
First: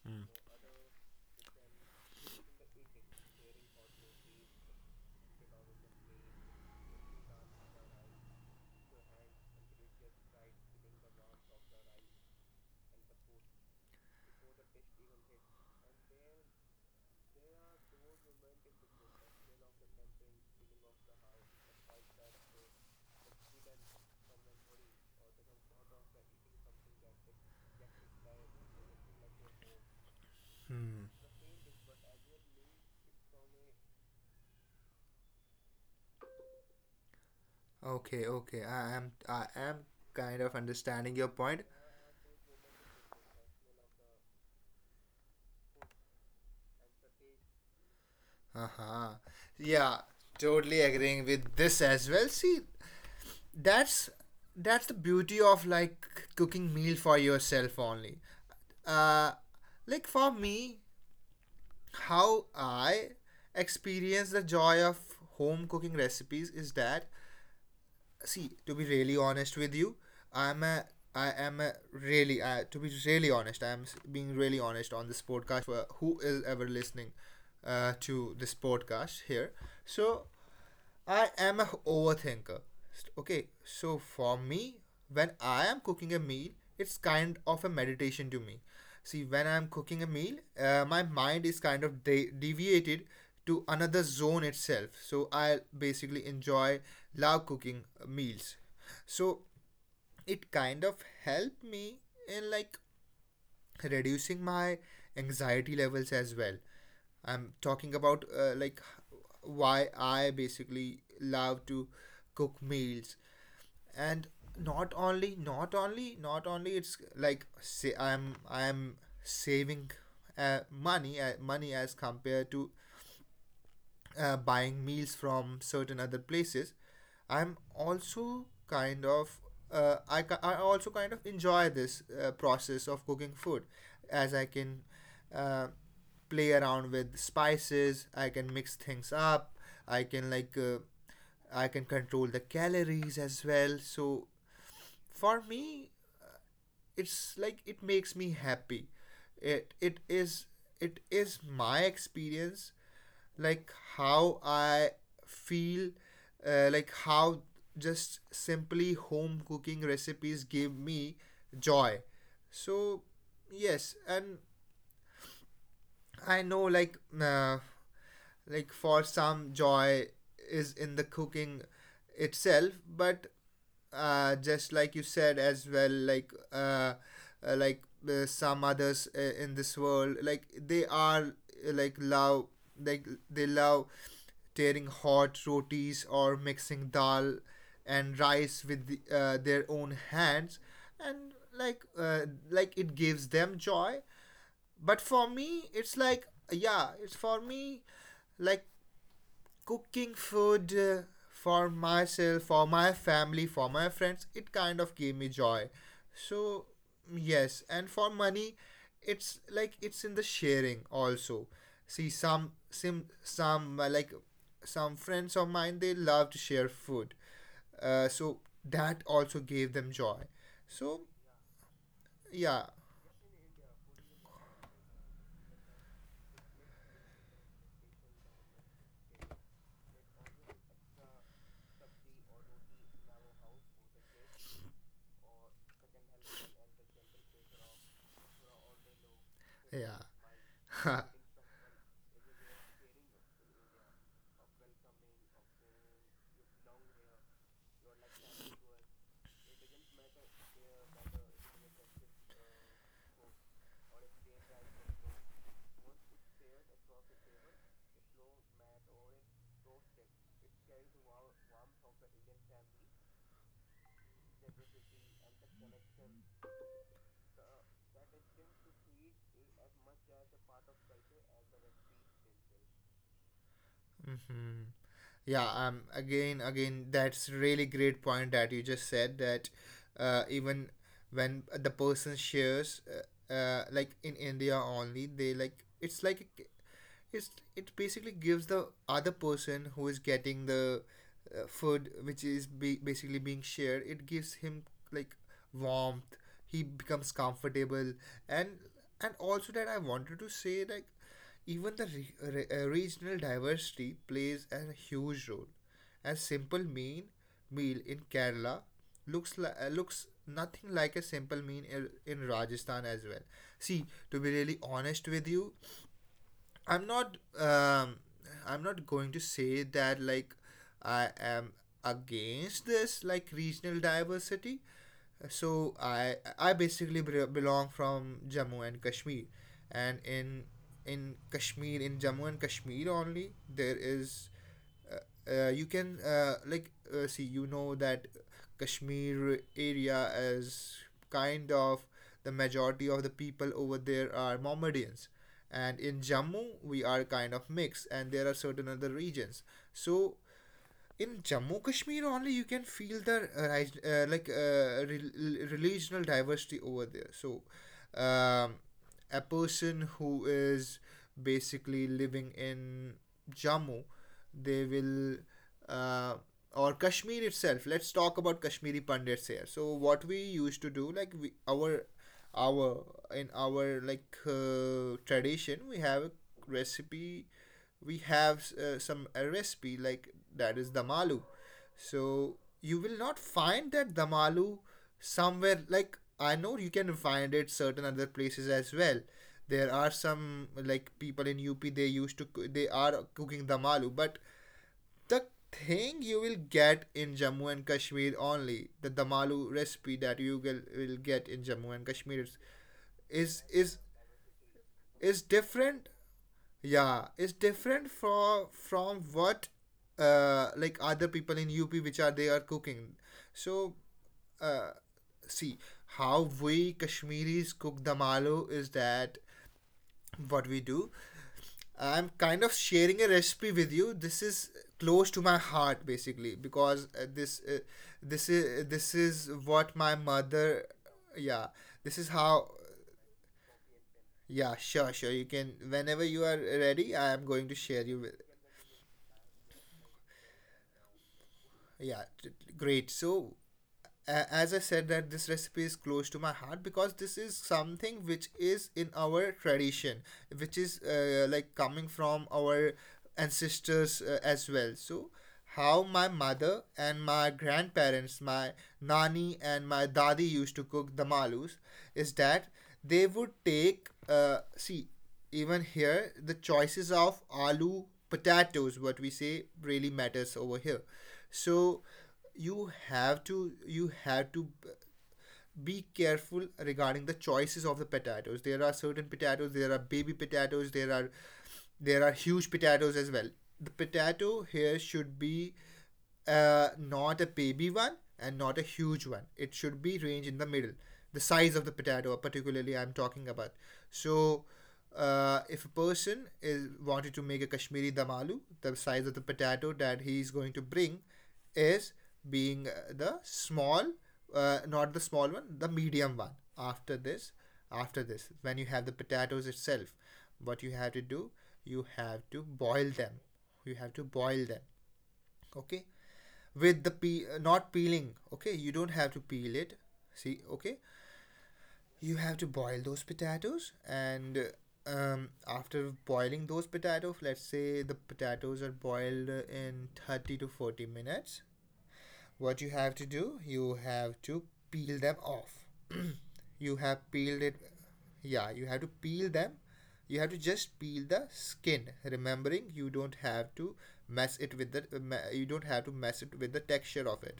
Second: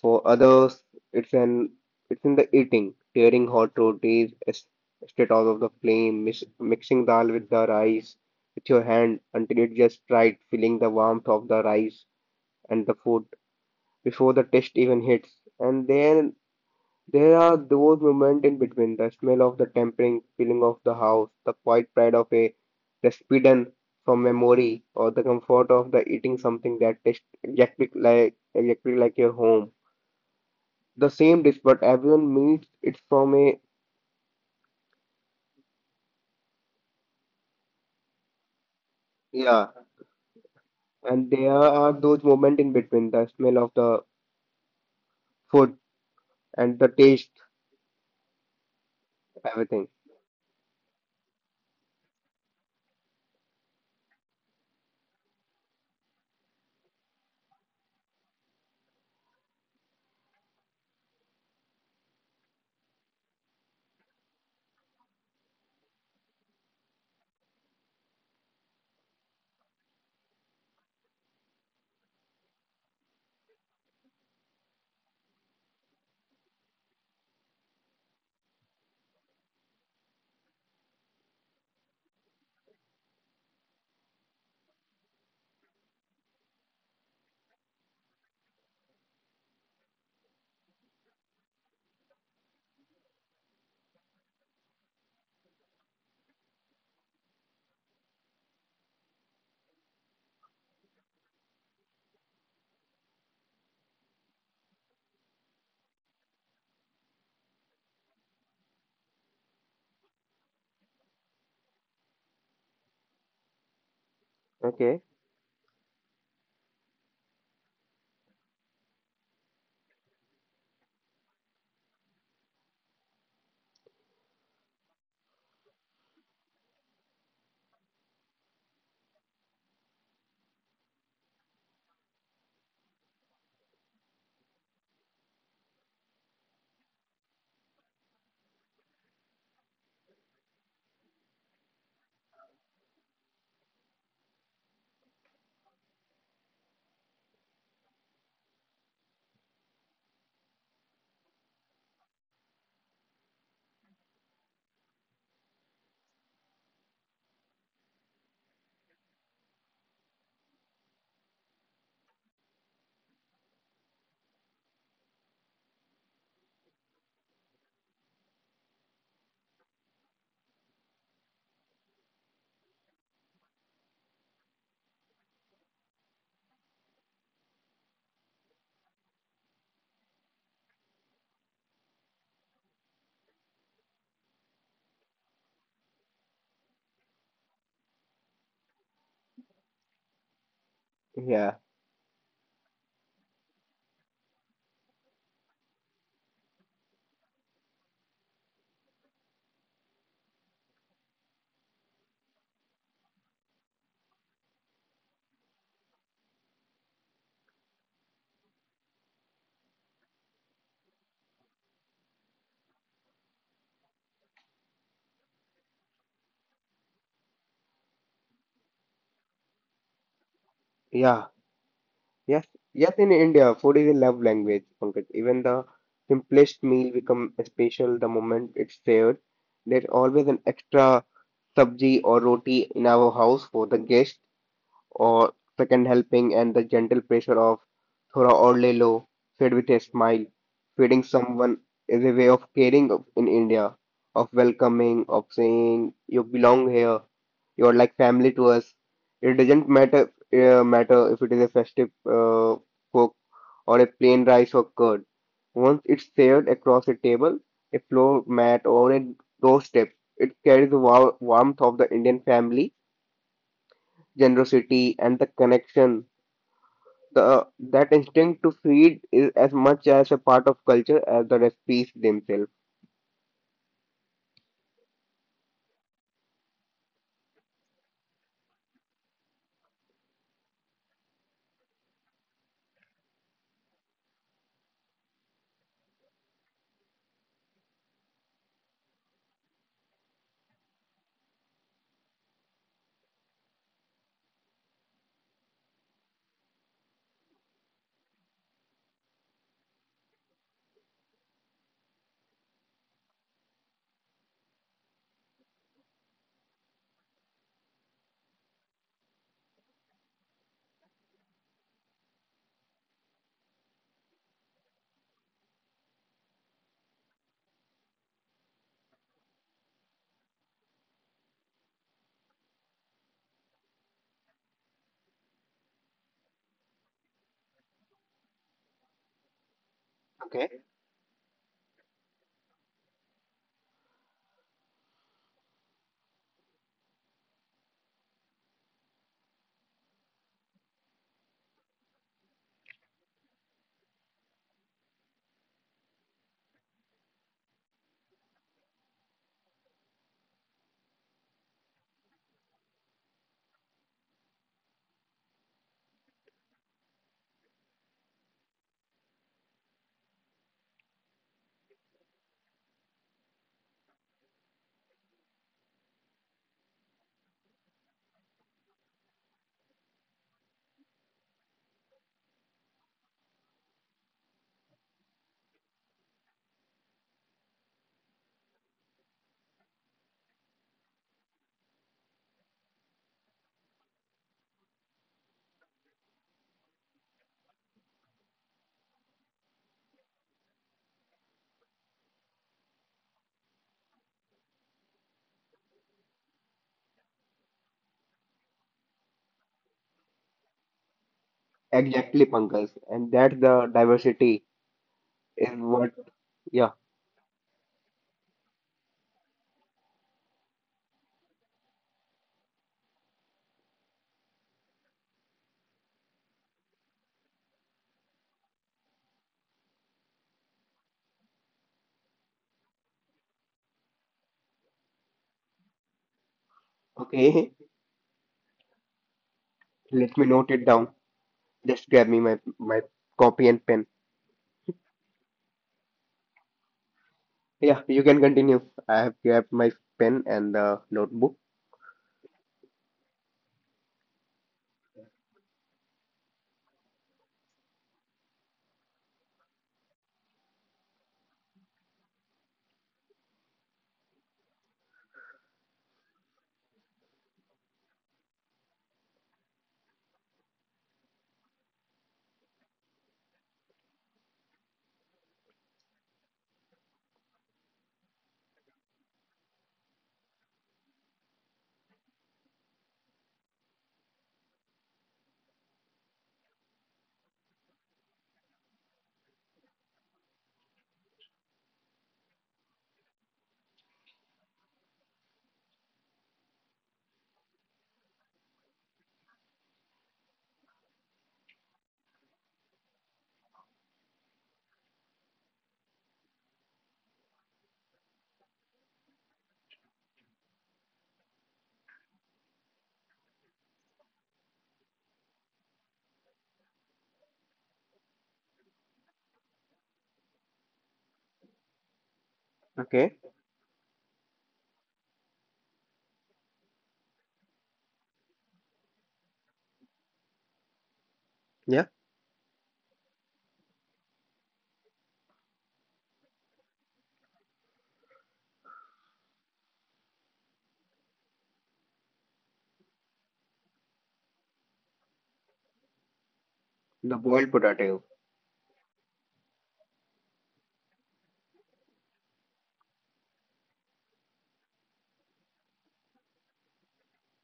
Speaker 2: For others, it's an it's in the eating, tearing hot rotis straight out of the flame, mis mixing dal with the rice with your hand until it just right, feeling the warmth of the rice and the food before the taste even hits. And then there are those moments in between, the smell of the tempering feeling of the house, the quiet pride of a respidan from memory, or the comfort of the eating something that tastes exactly like your home, the same dish, but everyone meets it from a.
Speaker 1: Okay, okay. I am I
Speaker 2: Yeah.
Speaker 1: am kind of understanding
Speaker 2: And
Speaker 1: your
Speaker 2: there
Speaker 1: point.
Speaker 2: are those moments in between, the smell of the food and the taste,
Speaker 1: Uh-huh.
Speaker 2: everything.
Speaker 1: Yeah, totally agreeing with this as well. See, that's that's the beauty of like cooking meal for yourself only. uh like for me, how I experience the joy of home cooking recipes is that, see, to be really honest with you, i'm a I am a really to be really honest, being really honest on this podcast for who is ever listening to this podcast here. So I am a overthinker. Okay, so for me, when I am cooking a meal, it's kind of a meditation to me. See, when I'm cooking a meal, my mind is kind of deviated to another zone itself. So I basically enjoy, love cooking meals. So it kind of helped me in like reducing my anxiety levels as well. I'm talking about like why I basically love to cook meals. And not
Speaker 2: Okay.
Speaker 1: only not only not only it's like say I'm saving money as compared to buying meals from certain other places. I'm also kind of I also kind of enjoy this process of cooking food, as I can uh, play around with spices, I can mix things up, I can I can control the calories as well. So for me, it's like it makes me happy. it it is it is my experience, like how I feel, like how just simply home cooking recipes give me joy. So, yes, and I know, like for some joy is in the cooking itself, but just like you said as well, uh, like some others in this world, uh, like love, like they love tearing hot rotis or mixing dal and rice with their own hands and
Speaker 2: Yeah.
Speaker 1: like uh, like it gives them joy, but for me, it's like, yeah, it's for me, like cooking food for myself, for my family, for my friends, it kind of gave me joy. So yes, and for money, it's like it's in the sharing also. See, some some friends of mine, they love to share food, so that also gave them joy. So
Speaker 2: Yeah. Yes.
Speaker 1: yeah,
Speaker 2: Yes. In India, food is a love language, Pankaj. Even the simplest meal become special the moment it's shared. There's always an extra sabji or roti in our house for the guest, or second helping and the gentle pressure of Thora or Lelo, said with a smile.
Speaker 1: yeah.
Speaker 2: Feeding someone is a way of caring in India, of welcoming, of saying, you belong here, you're like family to us. It doesn't matter if it is a festive cook or a plain rice or curd. Once it's shared across a table, a floor mat, or a doorstep, it carries the warmth of the Indian family generosity, and the connection. The that instinct to feed is as much as a part of culture as the recipes themselves.
Speaker 1: Hmm. Yeah, again, that's really great point that you just said, that even when the person shares, like in India only, they like it's it basically gives the other person who is getting the food which is basically being shared. It gives him, like, warmth. He becomes comfortable, and also that I wanted to say, like, even the regional diversity plays a huge role. A simple mean meal in Kerala looks nothing like a simple meal in Rajasthan as well. See, to be really honest with you, I'm not um I'm not going to say that, like, I am against this, like, regional diversity. So I basically belong from Jammu and Kashmir, and
Speaker 2: Okay.
Speaker 1: in Kashmir, in Jammu and Kashmir only, there is uh, you can see, you know, that Kashmir area is kind of, the majority of the people over there are Mohammedans, and in Jammu we are kind of mixed and there are certain other regions. So in Jammu Kashmir only you can feel the regional diversity over there. So, um, a person who is basically living in Jammu, they will uh, or Kashmir itself. Let's talk about Kashmiri Pandits here. So what we used to do, like we our in our like tradition, we have a recipe. We have some recipe, like that is damalu. So you will not find that damalu somewhere, like, I know you can find it certain other places as well. There are some, like, people in UP, they used to, they are cooking damalu, but the thing you will get in Jammu and Kashmir only, the damalu recipe that you will get in Jammu and Kashmir
Speaker 2: Exactly, Pankaj, and that
Speaker 1: is
Speaker 2: the
Speaker 1: is,
Speaker 2: diversity
Speaker 1: is
Speaker 2: is
Speaker 1: different.
Speaker 2: what. Yeah.
Speaker 1: Yeah, it's different from what like other people in UP which are they are cooking. So, uh, see, how we Kashmiris cook damalo is that what we do. I'm kind of sharing a recipe with you. This is close to my heart, basically, because
Speaker 2: Okay.
Speaker 1: this is what my
Speaker 2: Let me note it
Speaker 1: mother.
Speaker 2: down.
Speaker 1: Yeah,
Speaker 2: Just
Speaker 1: this
Speaker 2: grab
Speaker 1: is
Speaker 2: me my
Speaker 1: how.
Speaker 2: my copy and pen.
Speaker 1: Yeah, sure, sure, you can, whenever you are ready I am going to
Speaker 2: Yeah,
Speaker 1: share
Speaker 2: you
Speaker 1: you with.
Speaker 2: can continue. I have grabbed my pen and the notebook.
Speaker 1: Yeah, great. So as I said, that this recipe is close to my heart because this is something which is in our tradition, which is like coming from our ancestors as well. So how my mother and my grandparents, my nani and my dadi used to cook the malus is that they would take see, even here the choices of aloo, potatoes, what we say, really matters over here. So you have to, be careful regarding the choices of the potatoes. There are certain potatoes, there are baby potatoes, there are huge potatoes as well. The potato here should be, not a baby one and not a huge one, it should be range in the middle. The size of the potato particularly I'm talking about. So if a person is wanted to make a Kashmiri damalu, the size of the potato that he is going to bring is being not the small one, the medium one. After this, after this, when you have the potatoes itself, what you have to do, you have to boil
Speaker 2: Okay.
Speaker 1: them. You have to boil them, okay? With the not peeling, okay? You don't have to peel it. See, okay?
Speaker 2: Yeah,
Speaker 1: You have to boil those potatoes, and after boiling those potatoes, let's say the potatoes are boiled in 30 to 40 minutes, what you have to do, you have to peel them off. You have
Speaker 2: the
Speaker 1: peeled
Speaker 2: boiled
Speaker 1: it.
Speaker 2: potato.
Speaker 1: Yeah, you have to peel them. You have to just peel the skin, remembering you don't have to mess it with the, you don't have to mess it with the texture of it.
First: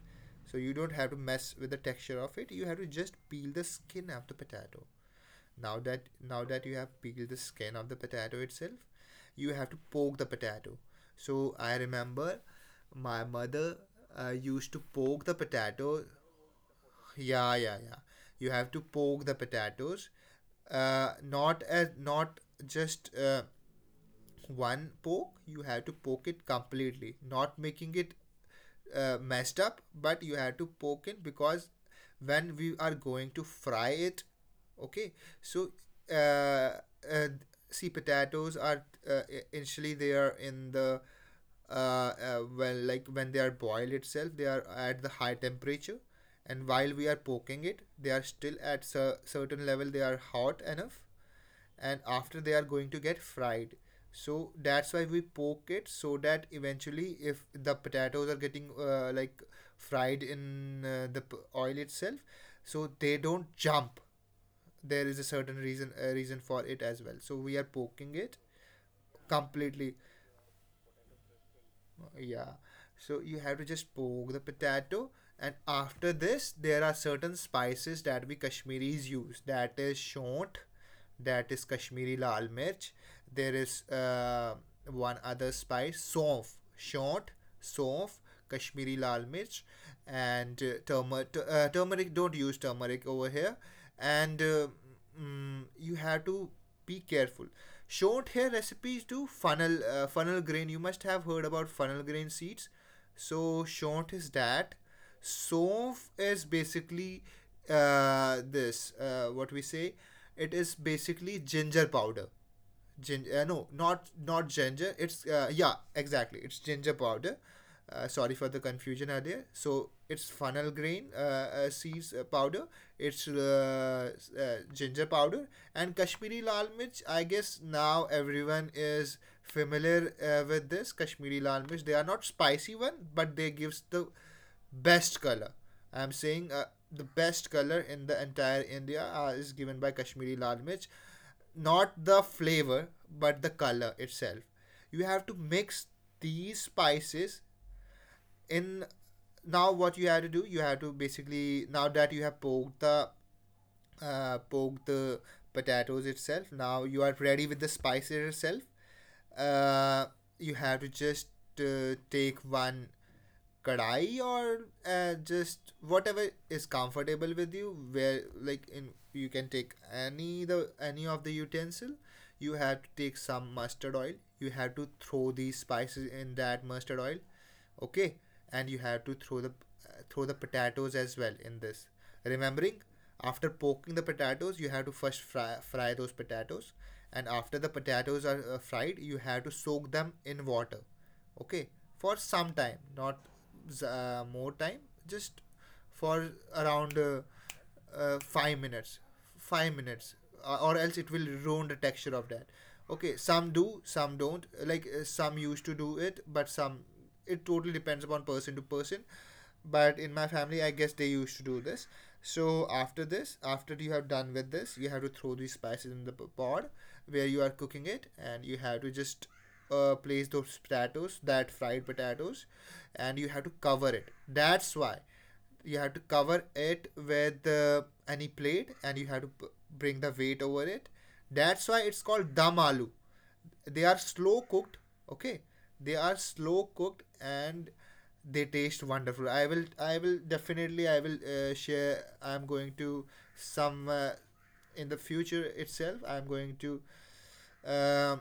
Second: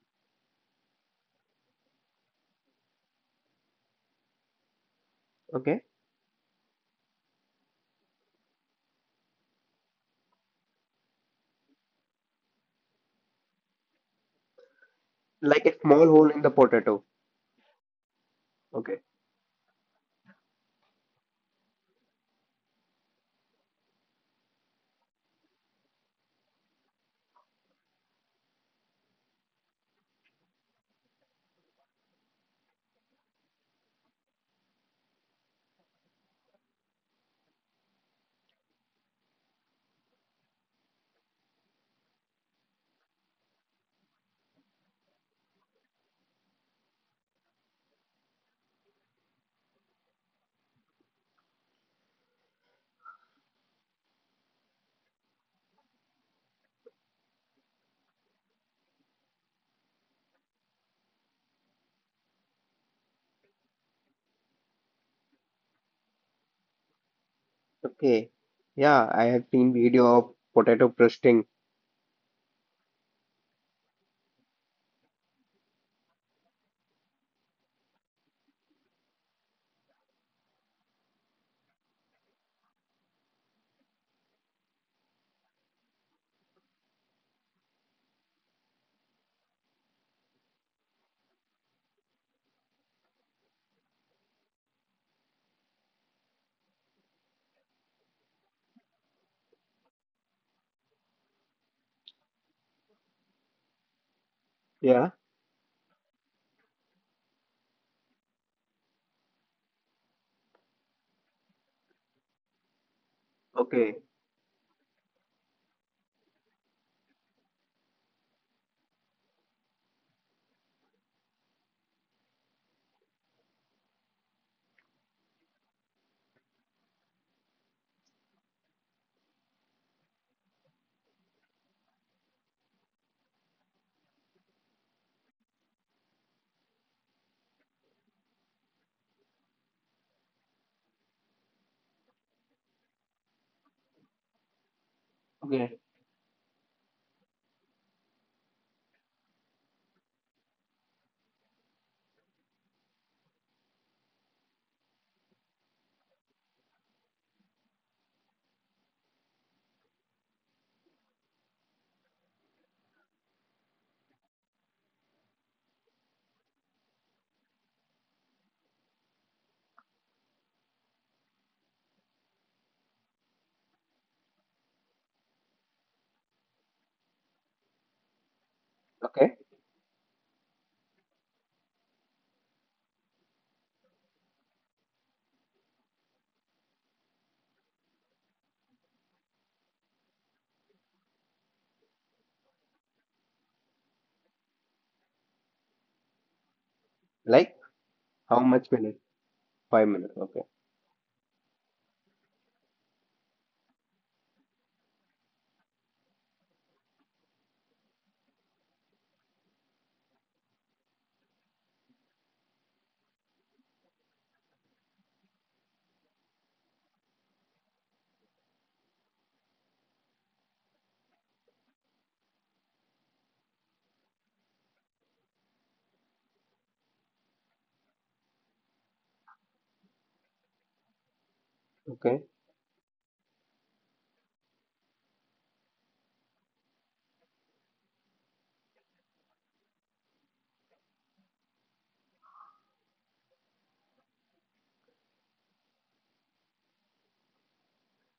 Speaker 1: So you don't have to mess with the texture of it. You have to just peel the skin of the potato. Now
Speaker 2: Okay,
Speaker 1: that now that you have peeled the skin of the potato itself, you have to poke the potato. So I remember my mother used to poke the
Speaker 2: like a
Speaker 1: potato.
Speaker 2: small hole in the potato.
Speaker 1: Yeah, yeah, yeah. You have to
Speaker 2: Okay,
Speaker 1: poke the potatoes, not just one poke, you have to poke it completely, not making it messed up, but you have to poke it because when we are going to fry it, okay, so uh, uh, see, potatoes are, uh, initially they are in the, well, like when they are boiled itself they are at the high temperature, and while we are poking it they are still at a certain level, they are hot enough, and after they are going to get fried. So that's why we poke it, so that eventually if the potatoes are getting like fried in oil itself, so they don't jump. There is a reason for it as well, so we are poking
Speaker 2: okay.
Speaker 1: it
Speaker 2: Yeah, I have seen
Speaker 1: completely.
Speaker 2: video of potato roasting.
Speaker 1: Yeah. So you have to just poke the potato, and after this, there are certain spices that we Kashmiris use. That is shont, that is Kashmiri lal mirch. There is one other spice, sof, shont, sof, Kashmiri lal mirch, and turmeric. Turmeric. Don't use turmeric over here, and. Mm, mm, you have to be careful. Short hair recipes do funnel funnel grain. You must have heard about funnel grain seeds. So short is that.
Speaker 2: Yeah.
Speaker 1: Sof is basically this. What we say, it is basically ginger powder. Ginger? No,
Speaker 2: Okay.
Speaker 1: not ginger, it's yeah, exactly, it's ginger powder. Sorry for the confusion earlier. So it's funnel grain seeds powder, it's ginger powder. And Kashmiri lal mirch, I guess now everyone is familiar with this Kashmiri lal mirch. They are not spicy one, but they gives the best color. I'm saying the best color in the entire India is given by Kashmiri lal mirch, not the flavor, but the color itself. You have to
Speaker 2: Okay.
Speaker 1: mix these spices in. Now what you have to do, you have to basically, now that you have poked the, poke the potatoes itself. Now you are ready with the spices itself. Uh, you have to just take one kadai or just whatever is comfortable with you. Where, like, in you can take any the any of the utensil. You have to take some mustard oil. You have to throw these spices in that mustard oil, okay, and you have to
Speaker 2: Okay.
Speaker 1: throw the potatoes as well in this, remembering after poking the potatoes you have to fry those potatoes, and after the potatoes are fried you have to soak them in water, okay, for some time, not more time, just for around
Speaker 2: Like how
Speaker 1: 5
Speaker 2: much
Speaker 1: minutes.
Speaker 2: minutes?
Speaker 1: 5
Speaker 2: 5 minutes.
Speaker 1: minutes
Speaker 2: Okay.
Speaker 1: uh, Or else it will ruin the texture of that. Okay, some do some don't, like, some used to do it but some, it totally depends upon person to person, but in my family I guess they used to do this. So after this, after you have done with this, you have to throw these spices in the pod where you are cooking it, and you have to just place those potatoes, that fried potatoes, and you have to cover it. That's why you have to cover it with any plate, and you have to bring the weight over it. That's why it's
Speaker 2: Okay.
Speaker 1: called dam aloo. They are slow cooked, okay, they are slow cooked, and they taste wonderful. I will definitely, I will share I'm going to some in the future itself I'm going to uh,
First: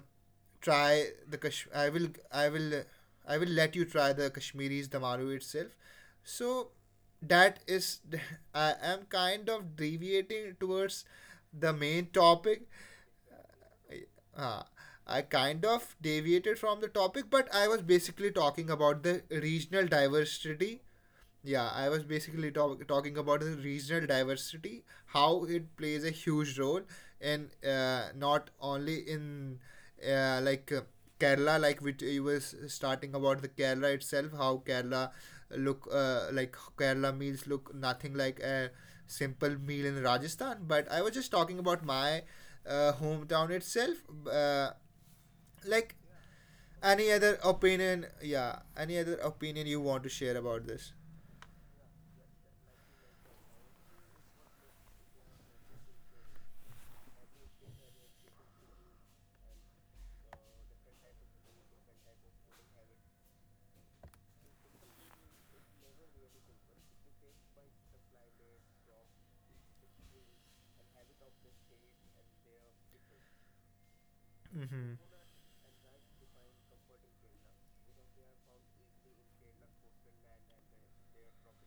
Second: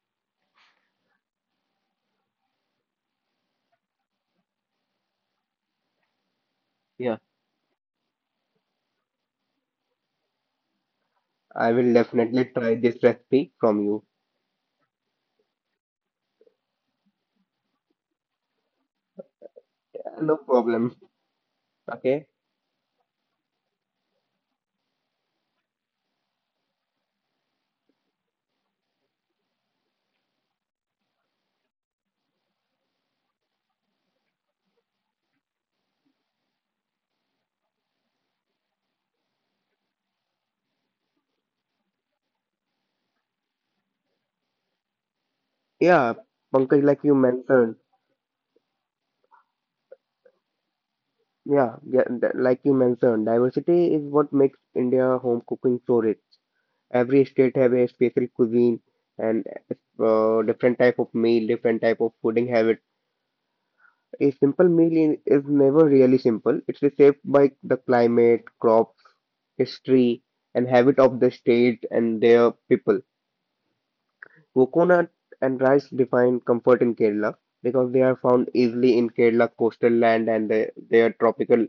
Speaker 1: I will I will let you try the Kashmiri's Damaru itself. So
Speaker 2: Yeah.
Speaker 1: that is I am kind of deviating towards
Speaker 2: I
Speaker 1: the
Speaker 2: will
Speaker 1: main
Speaker 2: definitely
Speaker 1: topic.
Speaker 2: try this recipe from you.
Speaker 1: uh, I kind of deviated from the topic, but I was basically talking about the regional
Speaker 2: No
Speaker 1: diversity.
Speaker 2: problem.
Speaker 1: Yeah, I was
Speaker 2: Okay.
Speaker 1: basically talking about the regional diversity, how it plays a huge role, and not only in uh, like uh, Kerala, like, which you were starting about the Kerala itself, how Kerala look like Kerala meals look nothing like a simple meal in Rajasthan. But I was just talking about my hometown itself. Uh, like,
Speaker 2: Yeah, Pankaj, like you
Speaker 1: any other
Speaker 2: mentioned.
Speaker 1: opinion, yeah, any other opinion you want to share about this?
Speaker 2: Yeah, yeah, like you mentioned, diversity is what makes India home cooking so rich. Every state have a special cuisine, and different type of meal, different type of fooding habits. A simple meal is never really simple. It's shaped by the climate, crops, history, and habit of the state and their people.
Speaker 1: Mm-hmm.
Speaker 2: Coconut and rice define comfort in Kerala, because they are found easily in Kerala coastal land and their tropical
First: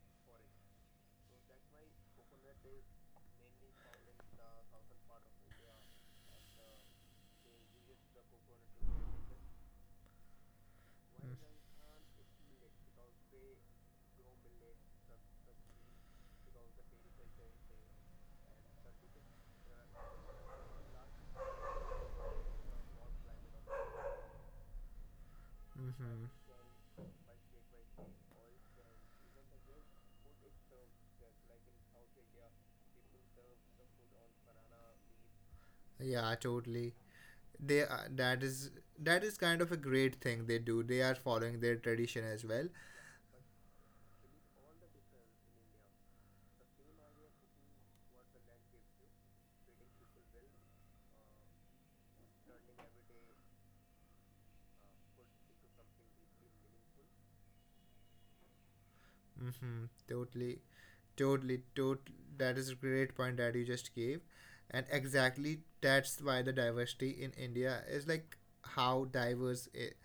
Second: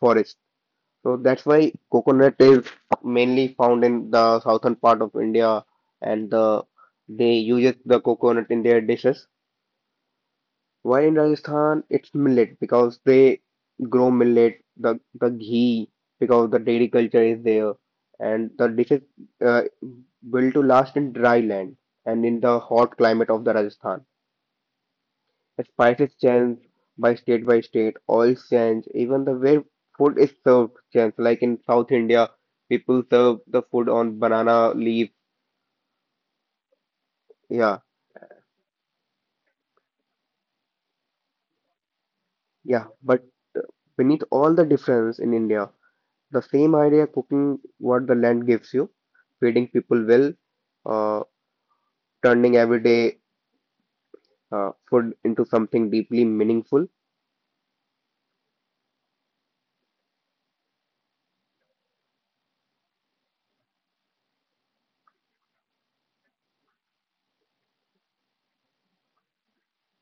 Speaker 2: forest. So that's why coconut is mainly found in the southern part of India, and they use the coconut in their dishes. While in Rajasthan, it's millet because they grow millet, the ghee because the dairy culture is there, and the dishes uh, built to last in dry land and in the hot climate of the Rajasthan. The spices
Speaker 1: Mm-hmm.
Speaker 2: change by state, oils change, even the way food is served change. Like in South India, people serve the food on banana leaf.
Speaker 1: Yeah, totally. They
Speaker 2: Yeah,
Speaker 1: are- that is, that is kind of a great thing they do. They are following their tradition as well.
Speaker 2: yeah. But beneath all the difference in India, the same idea cooking what the land gives you, feeding people well, uh, turning everyday food into something deeply meaningful,
Speaker 1: Mm-hmm. Totally, totally, tot. That is a great point that you just gave, and exactly that's why the diversity in India is like how diverse it,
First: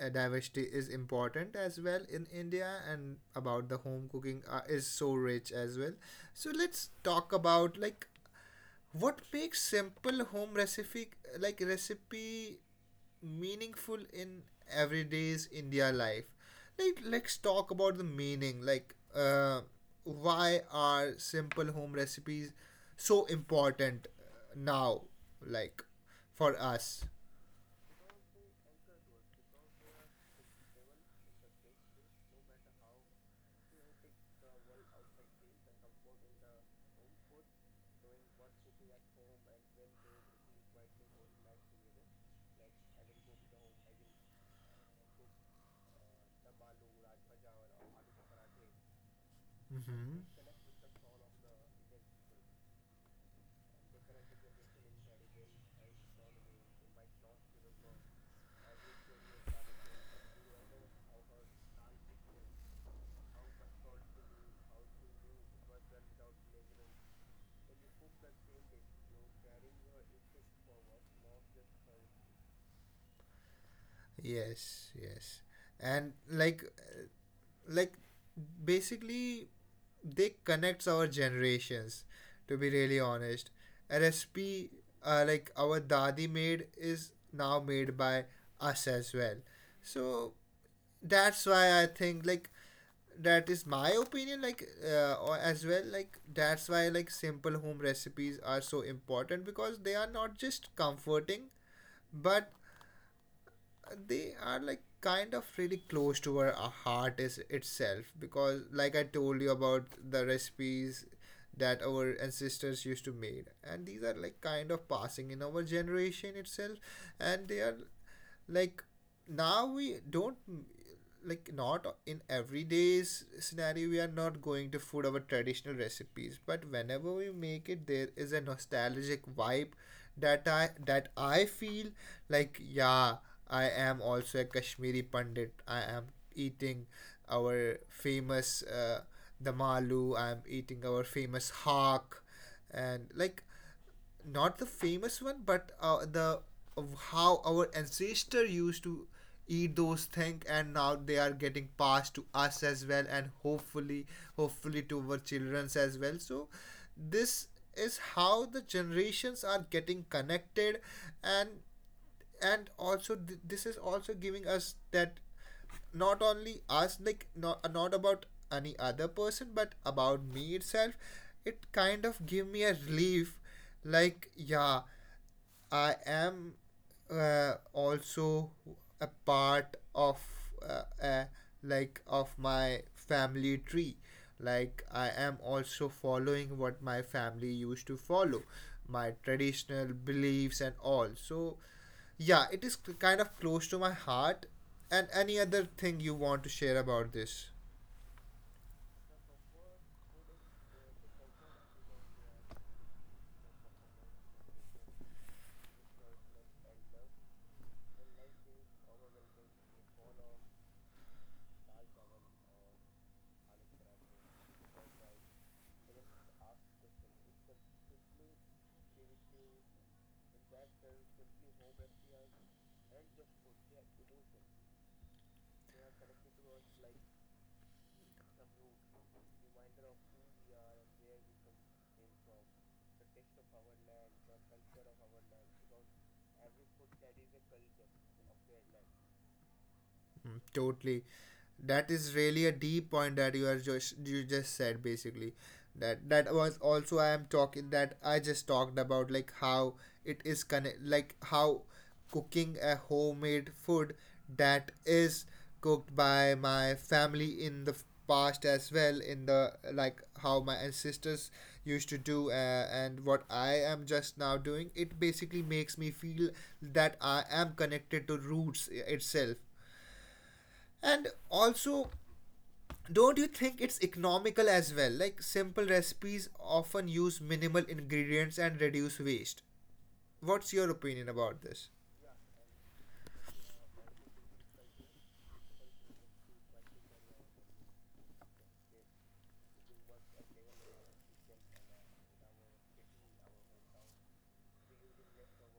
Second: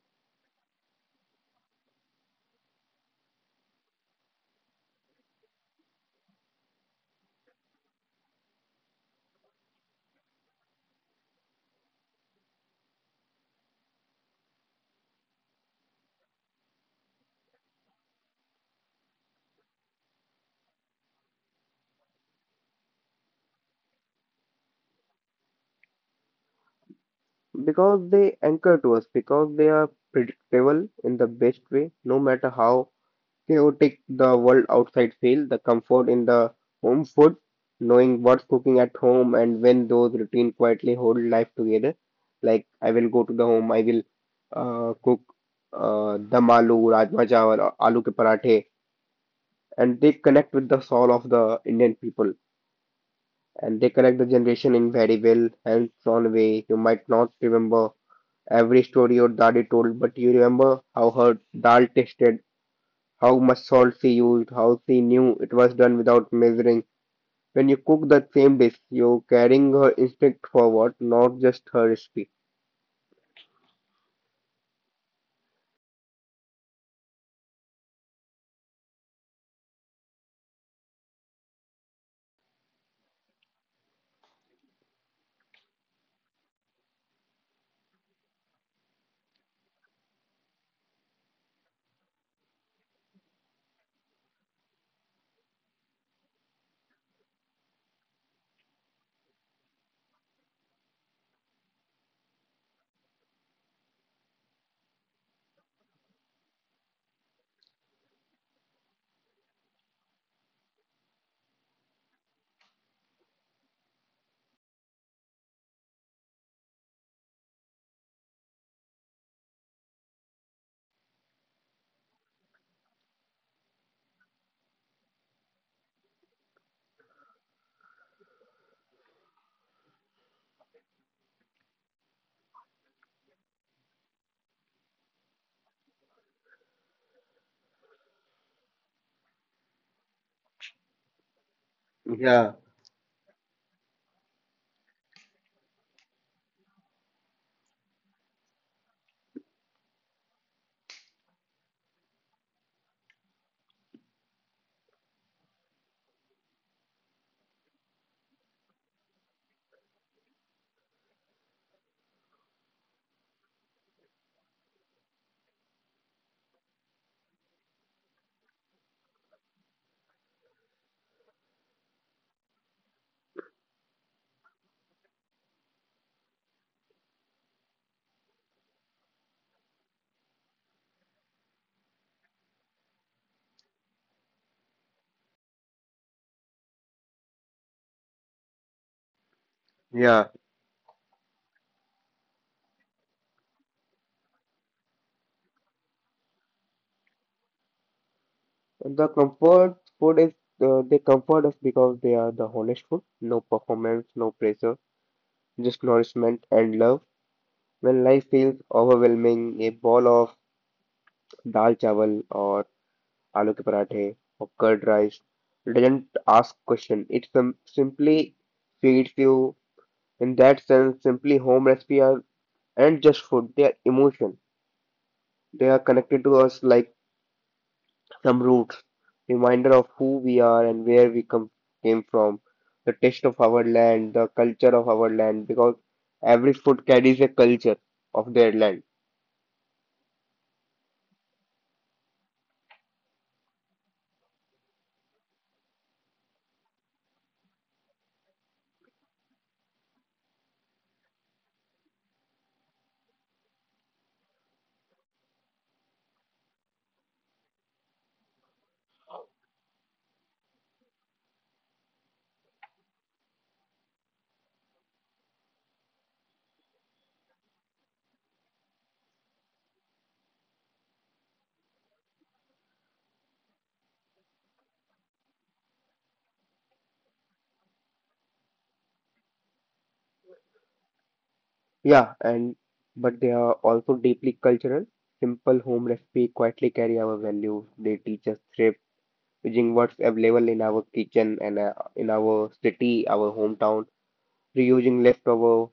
Speaker 1: diversity is important as well in India, and about the home cooking is so rich as well. So let's talk about what makes simple home recipe recipe meaningful in everyday's India life? Like, let's talk about the meaning. Why are simple home recipes so important now? Like, for us.
Speaker 2: because they anchor to us, because they are predictable in the best way, no matter how chaotic the world outside feel, the comfort in the home food, knowing what's cooking at home and when those routine quietly hold life together. Like I will go to the home, I will cook dum aloo, rajma chawal, or aloo ke parathe, and they
Speaker 1: Hmm.
Speaker 2: connect with the soul of the Indian people, and they connect the generation in very well hands-on way. You might not remember every story your daddy told, but you remember how her dal tasted, how much salt she used, how she knew it was done without measuring. When you cook that same dish, you're carrying her instinct forward, not just her recipe.
Speaker 1: Yes, yes. And like basically they connects our generations, to be really honest. A recipe, like our dadi made, is now made by us as well. So that's why I think, that is my opinion, like or as well like that's why, simple home recipes are so important, because they are not just comforting, but they are like kind of really close to our heart is itself, because like I told you about the recipes that our ancestors used to make, and these are like kind of passing in our generation itself. And they are like now we don't, not in everyday's scenario we are not going to food our traditional recipes, but whenever we make it there is a nostalgic vibe that I feel. Like, yeah, I am also a Kashmiri pandit. I am eating our famous damalu, I am eating our famous hak,
Speaker 2: Yeah,
Speaker 1: and not the famous one, but the of how our ancestor used to eat those things, and now they are getting passed to us as well, and hopefully, hopefully to our childrens as well. So this is how the generations are getting connected, and this is also giving us that, not only us, not about any other person but about me itself, it kind of give me a relief. Like, yeah, I am, also a part of, uh, uh, like of my family tree. Like, I am also following what my family used to follow, my traditional
Speaker 2: yeah.
Speaker 1: beliefs and all. So yeah, it is kind of close to my heart. And any other thing you want to share about this?
Speaker 2: The comfort food is, they comfort us because they are the honest food. No performance, no pressure, just nourishment and love. When life feels overwhelming, a bowl of dal chawal or aloo ke parathe or curd rice doesn't ask question. It simply feeds you. In that sense, simply home recipes are aren't just food, they are emotion. They are connected to us like some roots, reminder of who we are and where we come came from, the taste of our land, the culture of our land, because every food carries a culture of their land.
Speaker 1: Mm, totally. That is really a deep point that you are just you just said basically. That was also I am talking that I just talked about, like how it is connect, like how cooking a homemade food that is cooked by my family in the past as well, in the like how my ancestors used to do, and what I am just now doing, it basically makes me feel that I am connected to roots itself. And also, don't you think it's economical as well? Like, simple recipes often use minimal ingredients and reduce waste. What's your opinion about this?
Speaker 2: Yeah, and but they are also deeply cultural. Simple home recipe quietly carry our values. They teach us thrift, using what's available in our kitchen and in our city, our hometown, reusing leftover,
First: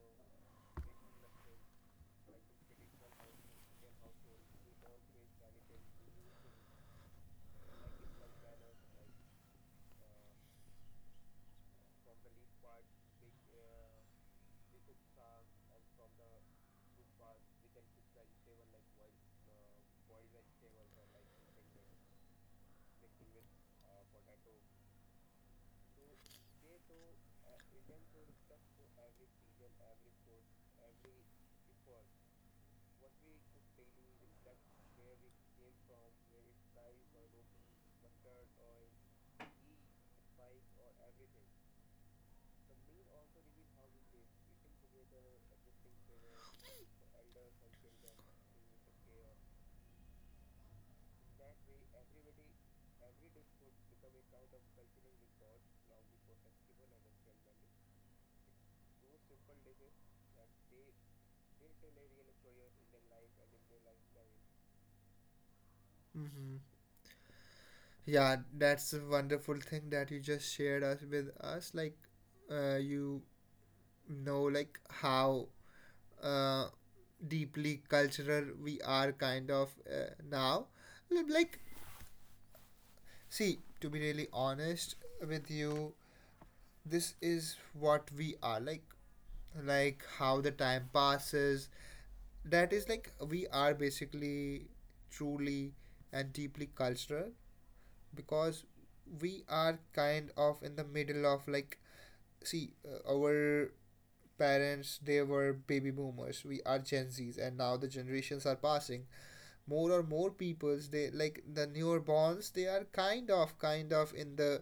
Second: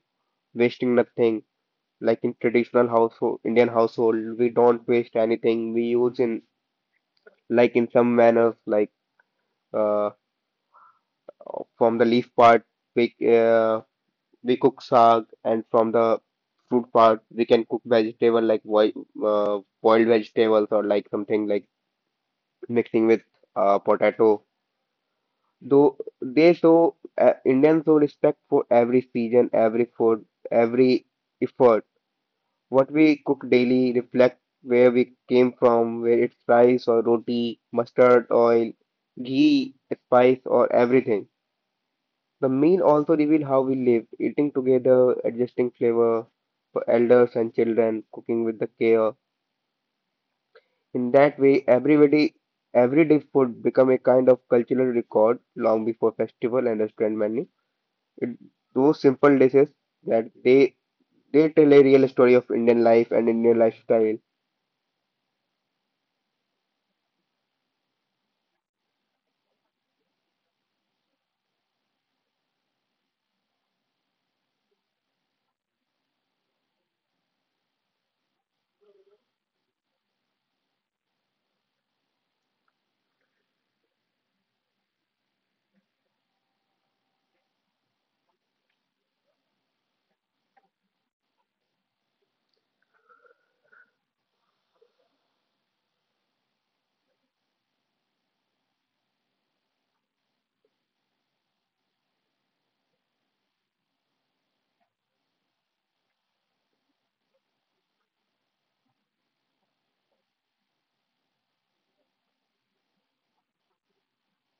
Speaker 2: wasting nothing. Like in traditional household, Indian household, we don't waste anything. We use in like in some manners, like uh, from the leaf part, we uh, we cook sag, and from the fruit part, we can cook vegetable like boil, boiled vegetables or like something like mixing with potato. Though they show Indians show respect for every season, every food, every effort. What we cook daily reflect where we came from, where it's rice or roti, mustard, oil, ghee, spice, or everything. The meal also reveal how we live, eating together, adjusting flavor for elders and children, cooking with the care. In that way, everybody, everyday food become a kind of cultural record long before festival and restaurant menu. It, those simple dishes that they tell a real story of Indian life and Indian lifestyle.
Speaker 1: Mm-hmm. Yeah, that's a wonderful thing that you just shared us with us. Like, you know, like how uh, deeply cultural we are kind of now. Like, see, to be really honest with you, this is what we are, like how the time passes, that is like we are basically truly and deeply cultural, because we are kind of in the middle of, like, see, our parents they were baby boomers, we are gen z's, and now the generations are passing. More or more peoples, the newborns, they are kind of in the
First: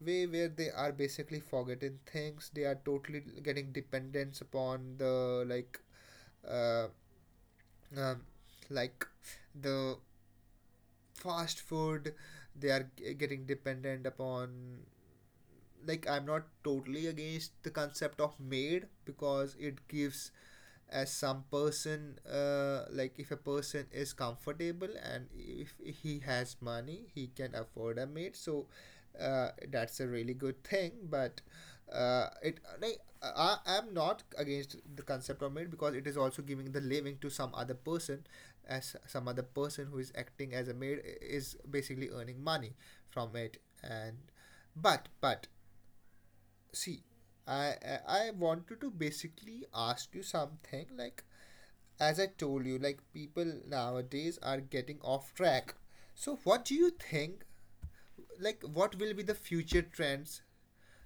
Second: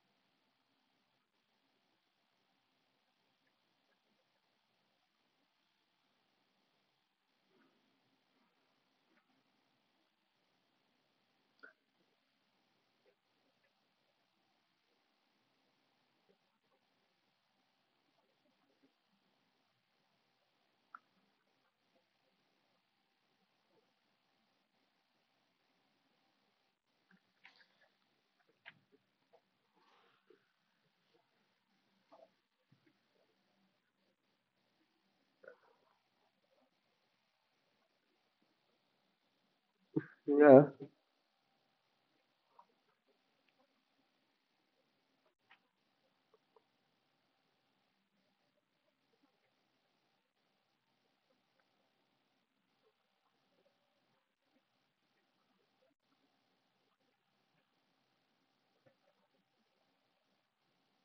Speaker 1: way where they are basically forgetting things. They are totally getting dependence upon the, uh, um, like the fast food they are getting dependent upon. Like, I'm not totally against the concept of maid, because it gives as some person, like, if a person is comfortable and if he has money he can afford a maid, so that's a really good thing. But I'm not against the concept of maid, because it is also giving the living to some other person, as some other person who is acting
Speaker 2: Yeah.
Speaker 1: as a maid is basically earning money from it. And but see, I wanted to basically ask you something. Like, as I told you, like, people nowadays are getting off track. So what do you think? Like, what will be the future trends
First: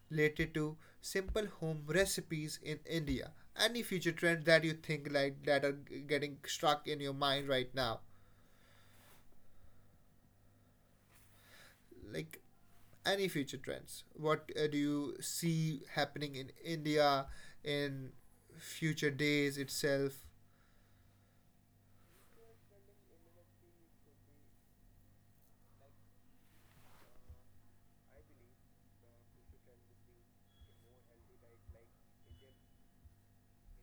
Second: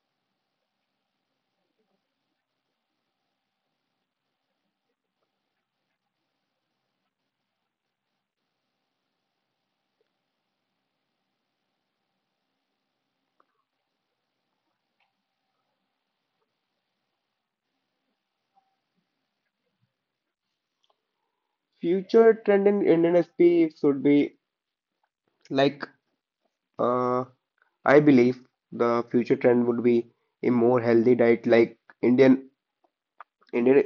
Speaker 1: related to simple home recipes in India? Any future trends that you think that are getting struck in your mind right now? Like, any future trends what do you see happening in India in future days itself?
Speaker 2: Future trend in Indian SP should be like, uh, I believe the future trend would be a more healthy diet. Like Indian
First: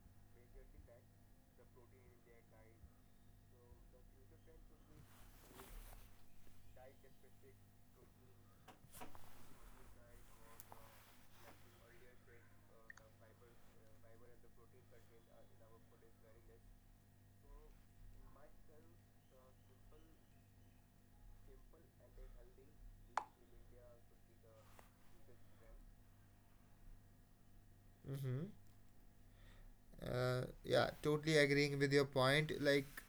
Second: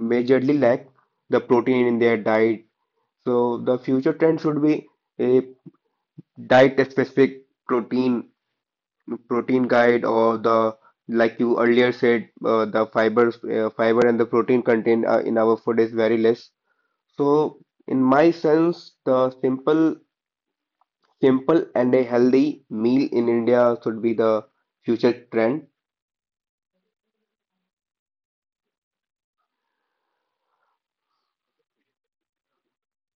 Speaker 2: majorly lack the protein in their diet. So the future trend should be a diet specific protein protein guide, or the, like you earlier said, the fibers, fiber and the protein content in our food is very less. So in my sense, the simple and a healthy meal in India should be the future trend.
Speaker 1: Mm-hmm. Yeah, totally agreeing with your point. Like,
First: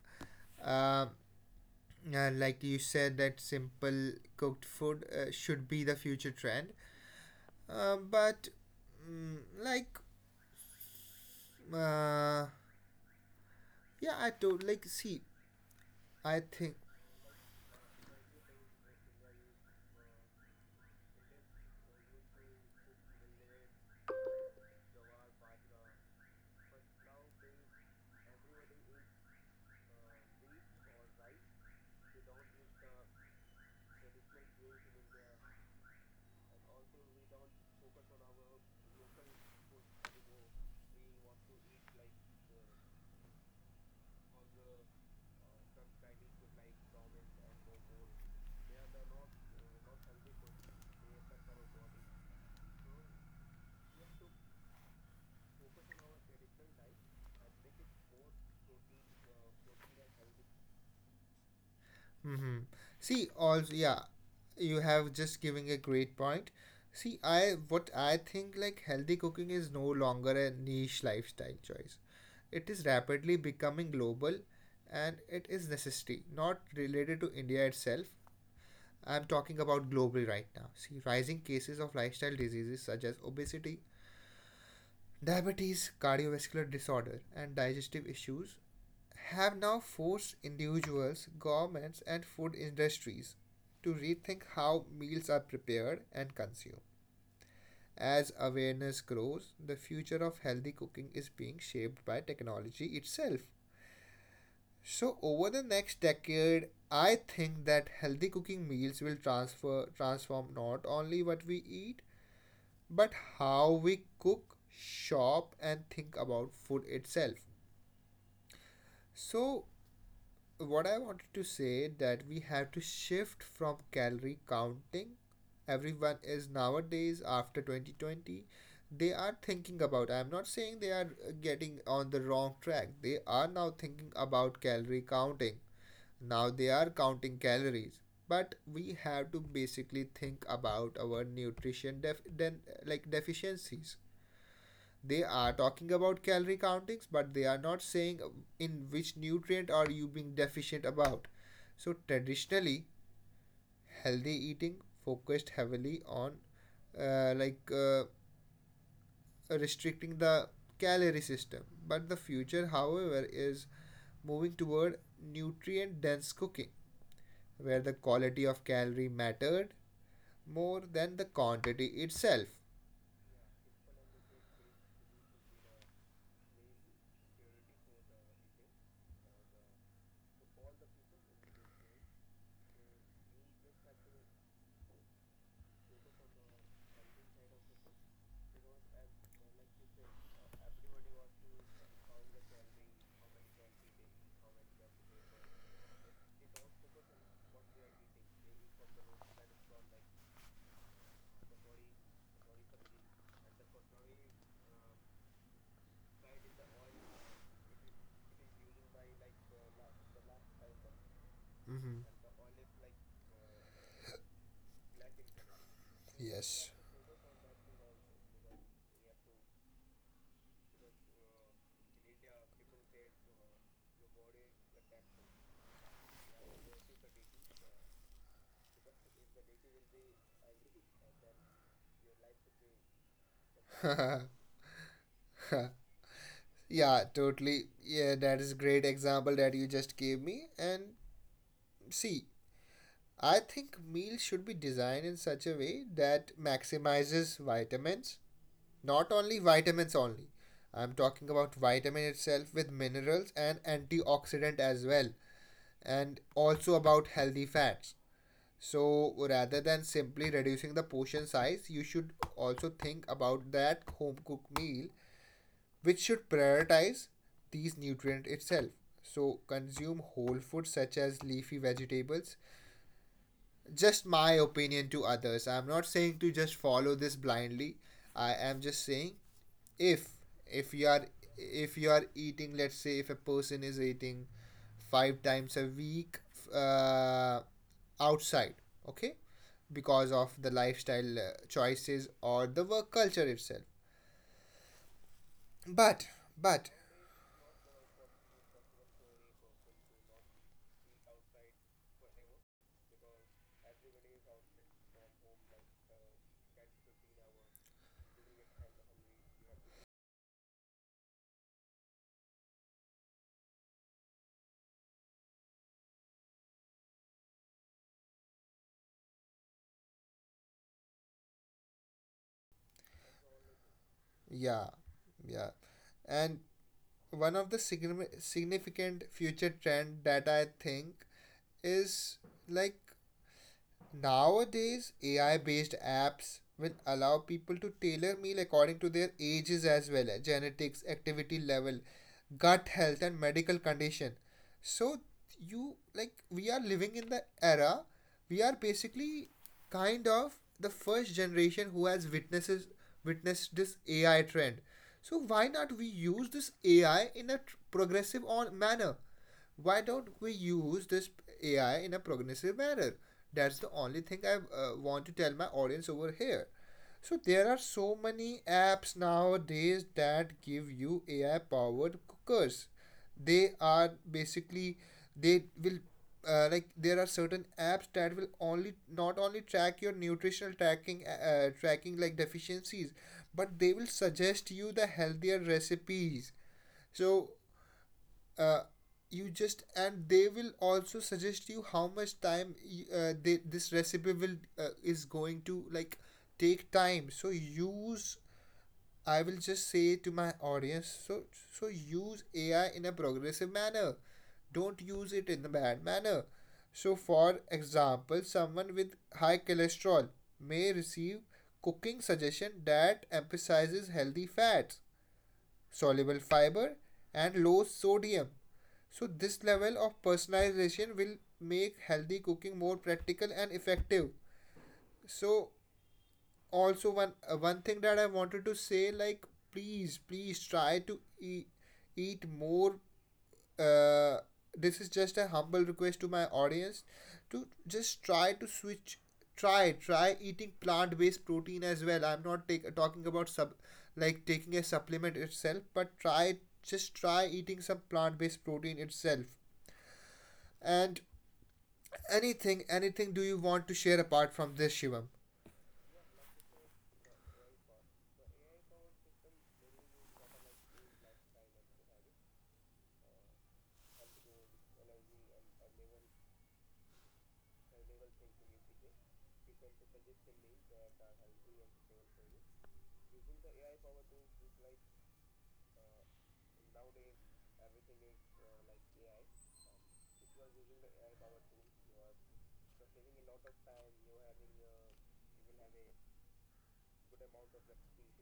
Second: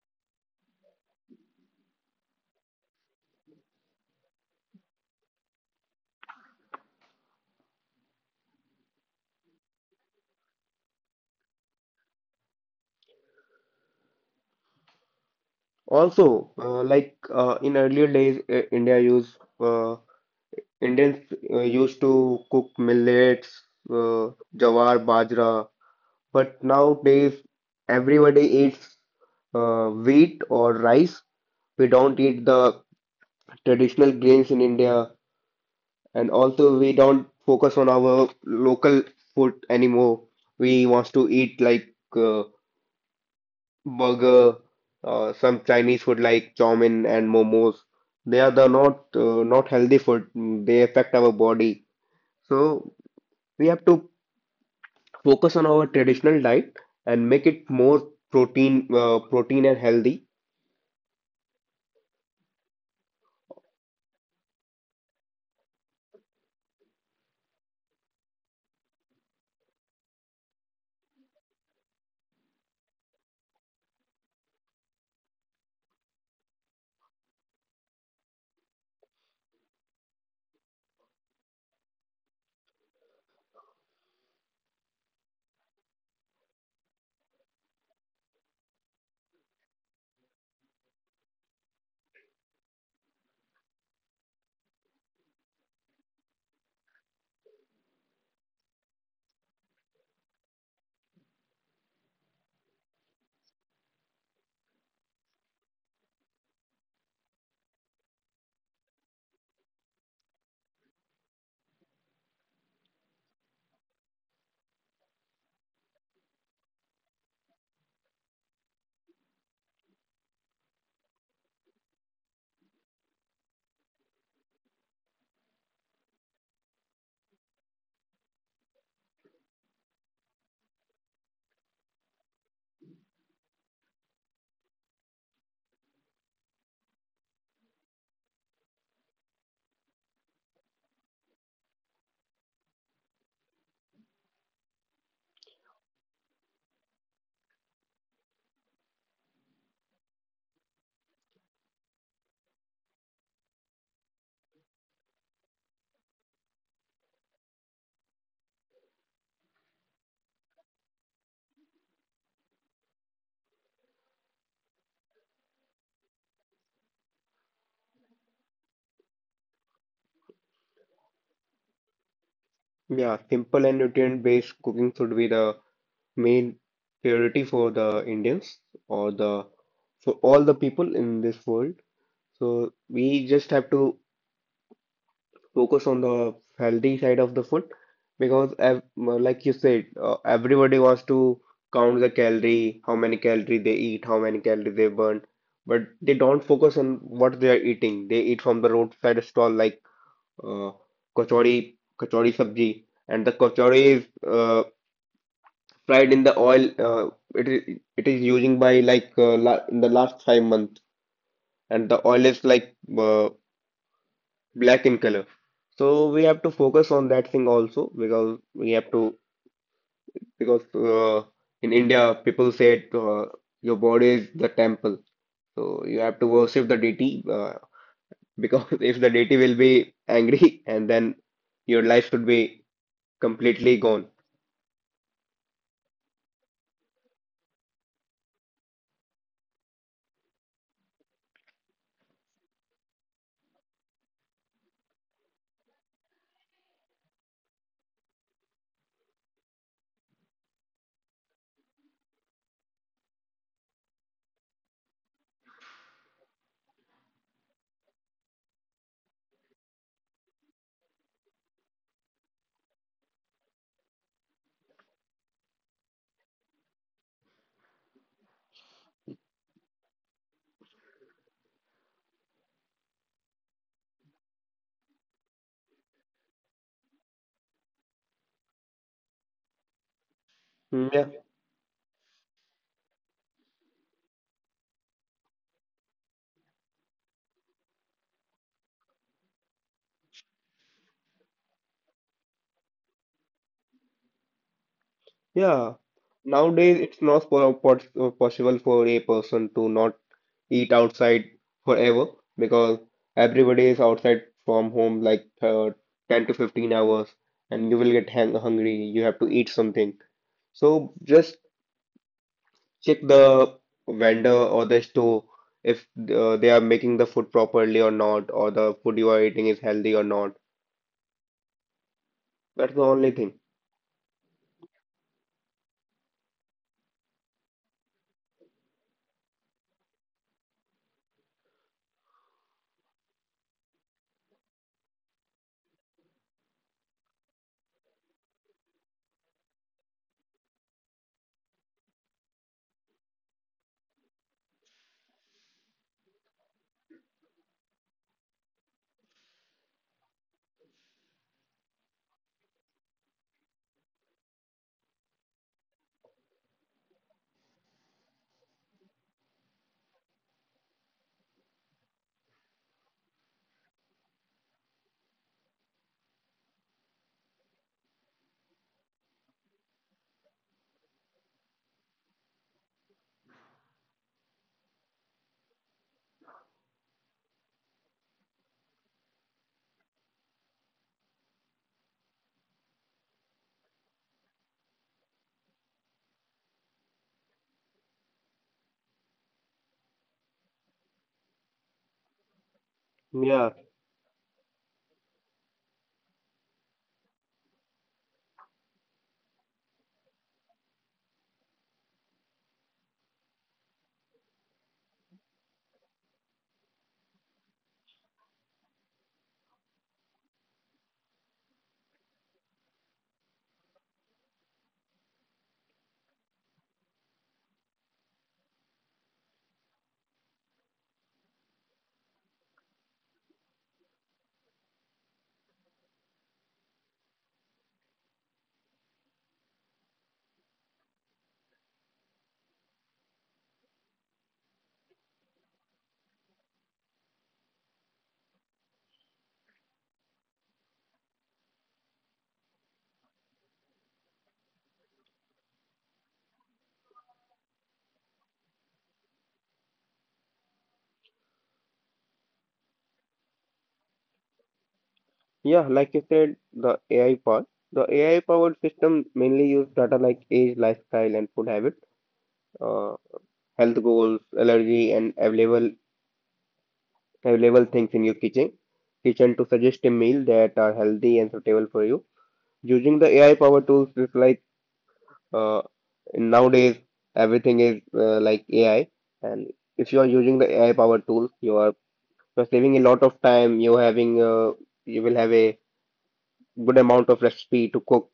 Speaker 1: um, like you said, that simple cooked food should be the future trend, but mm, like uh, yeah, I don't like see, I
Speaker 2: Also,
Speaker 1: think.
Speaker 2: like in earlier days, India used Indians used to cook millets, uh, jawar, bajra, but nowadays everybody eats wheat or rice. We don't eat the traditional grains in India, and also we don't focus on our local food anymore. We want to eat like uh, burger, some Chinese food like chow mein and momos. They are the not not healthy food. Mm. They affect our body. So we have to focus on our traditional diet and make it more protein protein and healthy.
Speaker 1: Mm-hmm. See, also, yeah, you have just giving a great point. See, I, what I think, like, healthy cooking is no longer a niche lifestyle choice. It is rapidly becoming global, and it is necessity, not related to India itself. I'm talking about globally right now. See, rising cases of lifestyle diseases such as obesity, diabetes, cardiovascular disorder, and digestive issues have now forced individuals, governments, and food industries to rethink how meals are prepared and consumed. As awareness grows, the future of healthy cooking is being shaped by technology itself. So over the next decade, I think that healthy cooking meals will transfer transform not only what we eat, but how we cook, shop, and think about food itself. So what I wanted to say, that we have to shift from calorie counting. Everyone is nowadays after 2020, they are thinking about, I'm not saying they are getting on the wrong track, they are now thinking about calorie counting. Now they are counting calories. But we have to basically think about our nutrition, deficiencies. They are talking about calorie countings but they are not saying in which nutrient are you being deficient about. So traditionally, healthy eating focused heavily on, uh, like uh, restricting the calorie system, but the future however is moving toward nutrient dense cooking, where the quality of calorie mattered more than the quantity itself.
Speaker 2: Yeah, simple and nutrient based cooking should be the main priority for the Indians or the for all the people in this world. So we just have to focus on the healthy side of the food because ev, like you said, everybody wants to count the calorie, how many calorie they eat, how many calorie they burn, but they don't focus on what they are eating. They eat from the roadside stall like, uh, kachori, kachori sabji, and the kachori is uh, fried in the oil. It is using by like la in the last five months, and
Speaker 1: Mm-hmm.
Speaker 2: the oil is like uh, black in color. So we have to
Speaker 1: Yes.
Speaker 2: focus on that thing also, because we have to, because in India people say, your body is the temple. So you have to worship the deity, because if the deity will be angry and then your life should be completely gone.
Speaker 1: Yeah, totally. Yeah, that is great example that you just gave me. And see, I think meals should be designed in such a way that maximizes vitamins, not only vitamins only. I'm talking about vitamin itself with minerals and antioxidant as well, and also about healthy fats. So rather than simply reducing the portion size, you should also think about that home cooked meal which should prioritize these nutrient itself. So consume whole foods such as leafy vegetables. Just my opinion to others. I'm not saying to just follow this blindly. I am just saying, if if you
Speaker 2: Mm.
Speaker 1: are,
Speaker 2: Yeah,
Speaker 1: if you are eating, let's say if a person is eating five times a week, uh, outside, okay, because of the lifestyle choices or the work culture itself,
Speaker 2: yeah.
Speaker 1: but but
Speaker 2: Nowadays it's not possible for a person to not eat outside forever, because everybody is outside from home like 10 to 15 hours, and you will get hang hungry. You have to eat something. So just check the vendor or the store if they are making the food properly or not, or the food you are eating is healthy or not. That's the only thing.
Speaker 1: yeah, yeah. And one of the significant future trend that I think is, like, nowadays AI based apps will allow people to tailor meal according to their ages as well, eh, genetics, activity level, gut health and medical condition. So you, like, we are living in the era, we are basically kind of the first generation who has witnesses witnessed this AI trend. So why not we use this AI in a progressive on manner, why don't we use this AI in a progressive manner? That's the only thing I want to tell my audience over here. So there are so many apps nowadays that give you AI powered cookers. They are basically, they will, like, there are certain apps that will only not only track your nutritional tracking, tracking like deficiencies, but they will suggest you the healthier recipes. So uh, you just, and they will also suggest you how much time
Speaker 2: Yeah,
Speaker 1: this recipe will is going to like take time. So use, I will just say to my audience, so, so use AI in a progressive manner, don't use it in a bad manner. So for example, someone with high cholesterol may receive cooking suggestion that emphasizes healthy fats, soluble fiber, and low sodium. So this level of personalization will make healthy cooking more practical and effective. So also one one thing that I wanted to say, like, please, please try to eat, eat more, uh, this is just a humble request to my audience, to just try to switch, try eating plant-based protein as well. I'm not talking about sub, like taking a supplement itself, but try, just try eating some plant-based protein itself. And anything do you want to share apart from this, Shivam?
Speaker 2: yeah, like you said, the AI part. The AI powered system mainly use data like age, lifestyle, and food habit, uh, health goals, allergy, and available things in your kitchen to suggest a meal that are healthy and suitable for you. Using the AI power tools is like, uh, nowadays everything is like AI, and if you are using the AI power tools, you're saving a lot of time. You will have a good amount of recipe to cook,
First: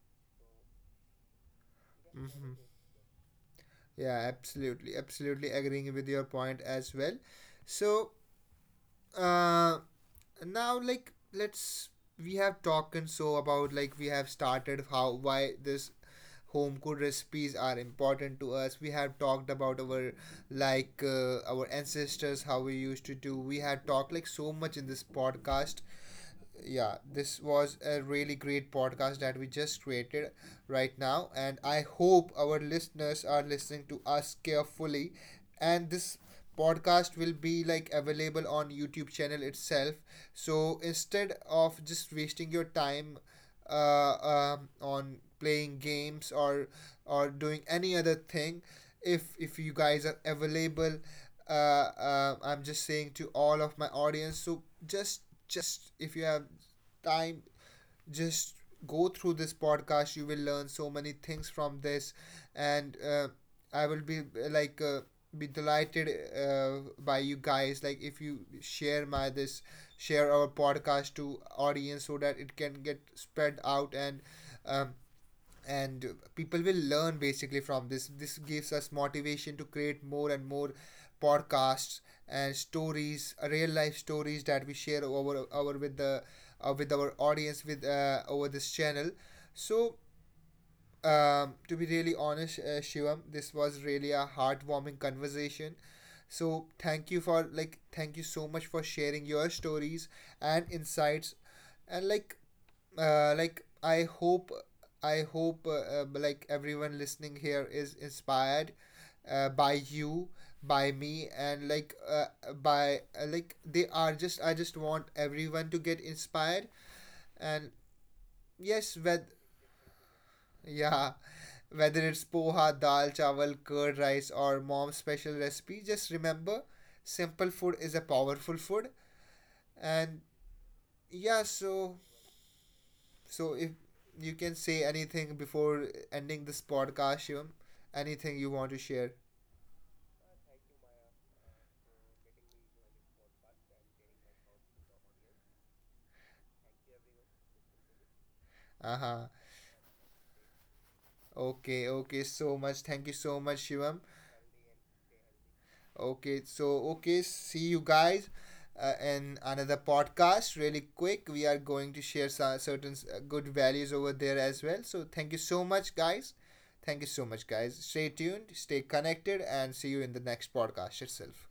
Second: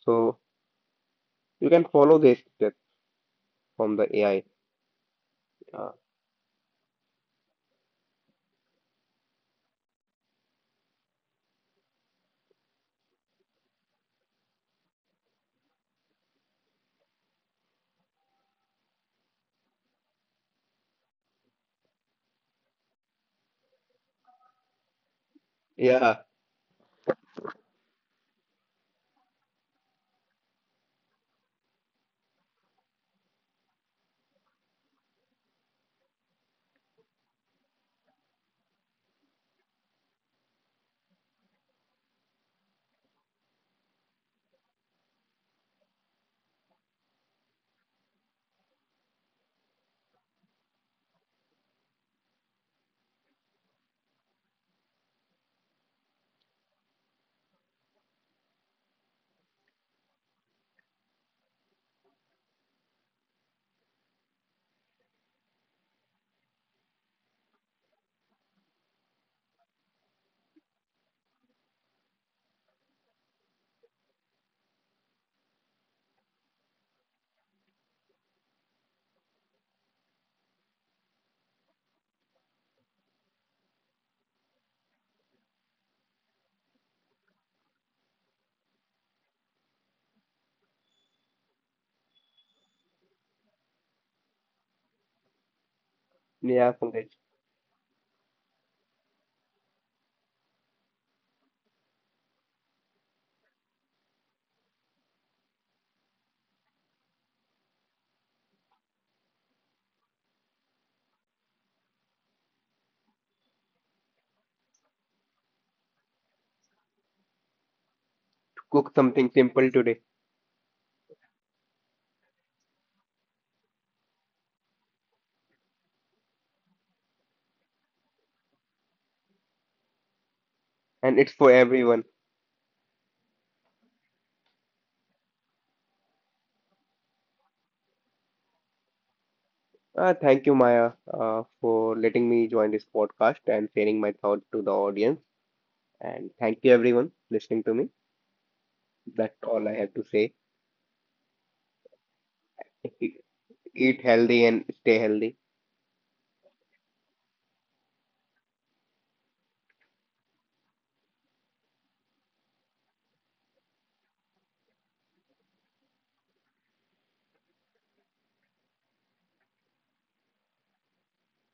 Speaker 2: so you can follow this
Speaker 1: Hmm.
Speaker 2: step from the
Speaker 1: Yeah,
Speaker 2: AI.
Speaker 1: absolutely, absolutely
Speaker 2: Uh,
Speaker 1: agreeing with your point as well. So uh now, like, let's, we have talked and so about, like, we have started how why this home cooked recipes are important to us, we have talked about our, our ancestors how we used to do, we have talked like so much in this podcast.
Speaker 2: yeah,
Speaker 1: Yeah, this was a really great podcast that we just created right now, and I hope our listeners are listening to us carefully. And this podcast will be like available on YouTube channel itself. So instead of just wasting your time, uh, on playing games or doing any other thing, if you guys are available, I'm just saying to all of my audience, so just if you have time, just go through this podcast, you will learn so many things from this. And I will be be delighted by you guys, like if you share my this, share our podcast to audience so that it can get spread out. And um, and people will learn basically from this. This gives us motivation to create more and more podcasts and stories, real life stories that we share over with the, with our audience, with over this channel. So to be really honest, Shivam, this was really a heartwarming conversation. So
Speaker 2: yeah, Pankaj,
Speaker 1: thank
Speaker 2: to
Speaker 1: you for, like, thank you so much for sharing your stories and insights, and like, like, I hope, I hope like everyone listening here is inspired, by you, by me, and like by like they are just, I just want everyone to get inspired, and
Speaker 2: cook
Speaker 1: yes, with,
Speaker 2: something simple today,
Speaker 1: yeah, whether it's poha, dal, chawal, curd rice, or mom's special recipe, just remember, simple food is a powerful food. And
Speaker 2: and it's
Speaker 1: yeah,
Speaker 2: for
Speaker 1: so,
Speaker 2: everyone.
Speaker 1: so if you can say anything before ending this podcast, Shivam, anything you want to share.
Speaker 2: Thank you, Maya, for letting me join this podcast and sharing my thoughts to the audience. And thank you, everyone, listening to me.
Speaker 1: Uh-huh.
Speaker 2: That's all I have to say.
Speaker 1: Okay, okay, so much, thank you so much,
Speaker 2: Eat
Speaker 1: Shivam.
Speaker 2: healthy and stay healthy.
Speaker 1: Okay, so, okay, see you guys in another podcast really quick. We are going to share some certain good values over there as well. So thank you so much, guys. Thank you so much, guys. Stay tuned, stay connected, and see you in the next podcast itself.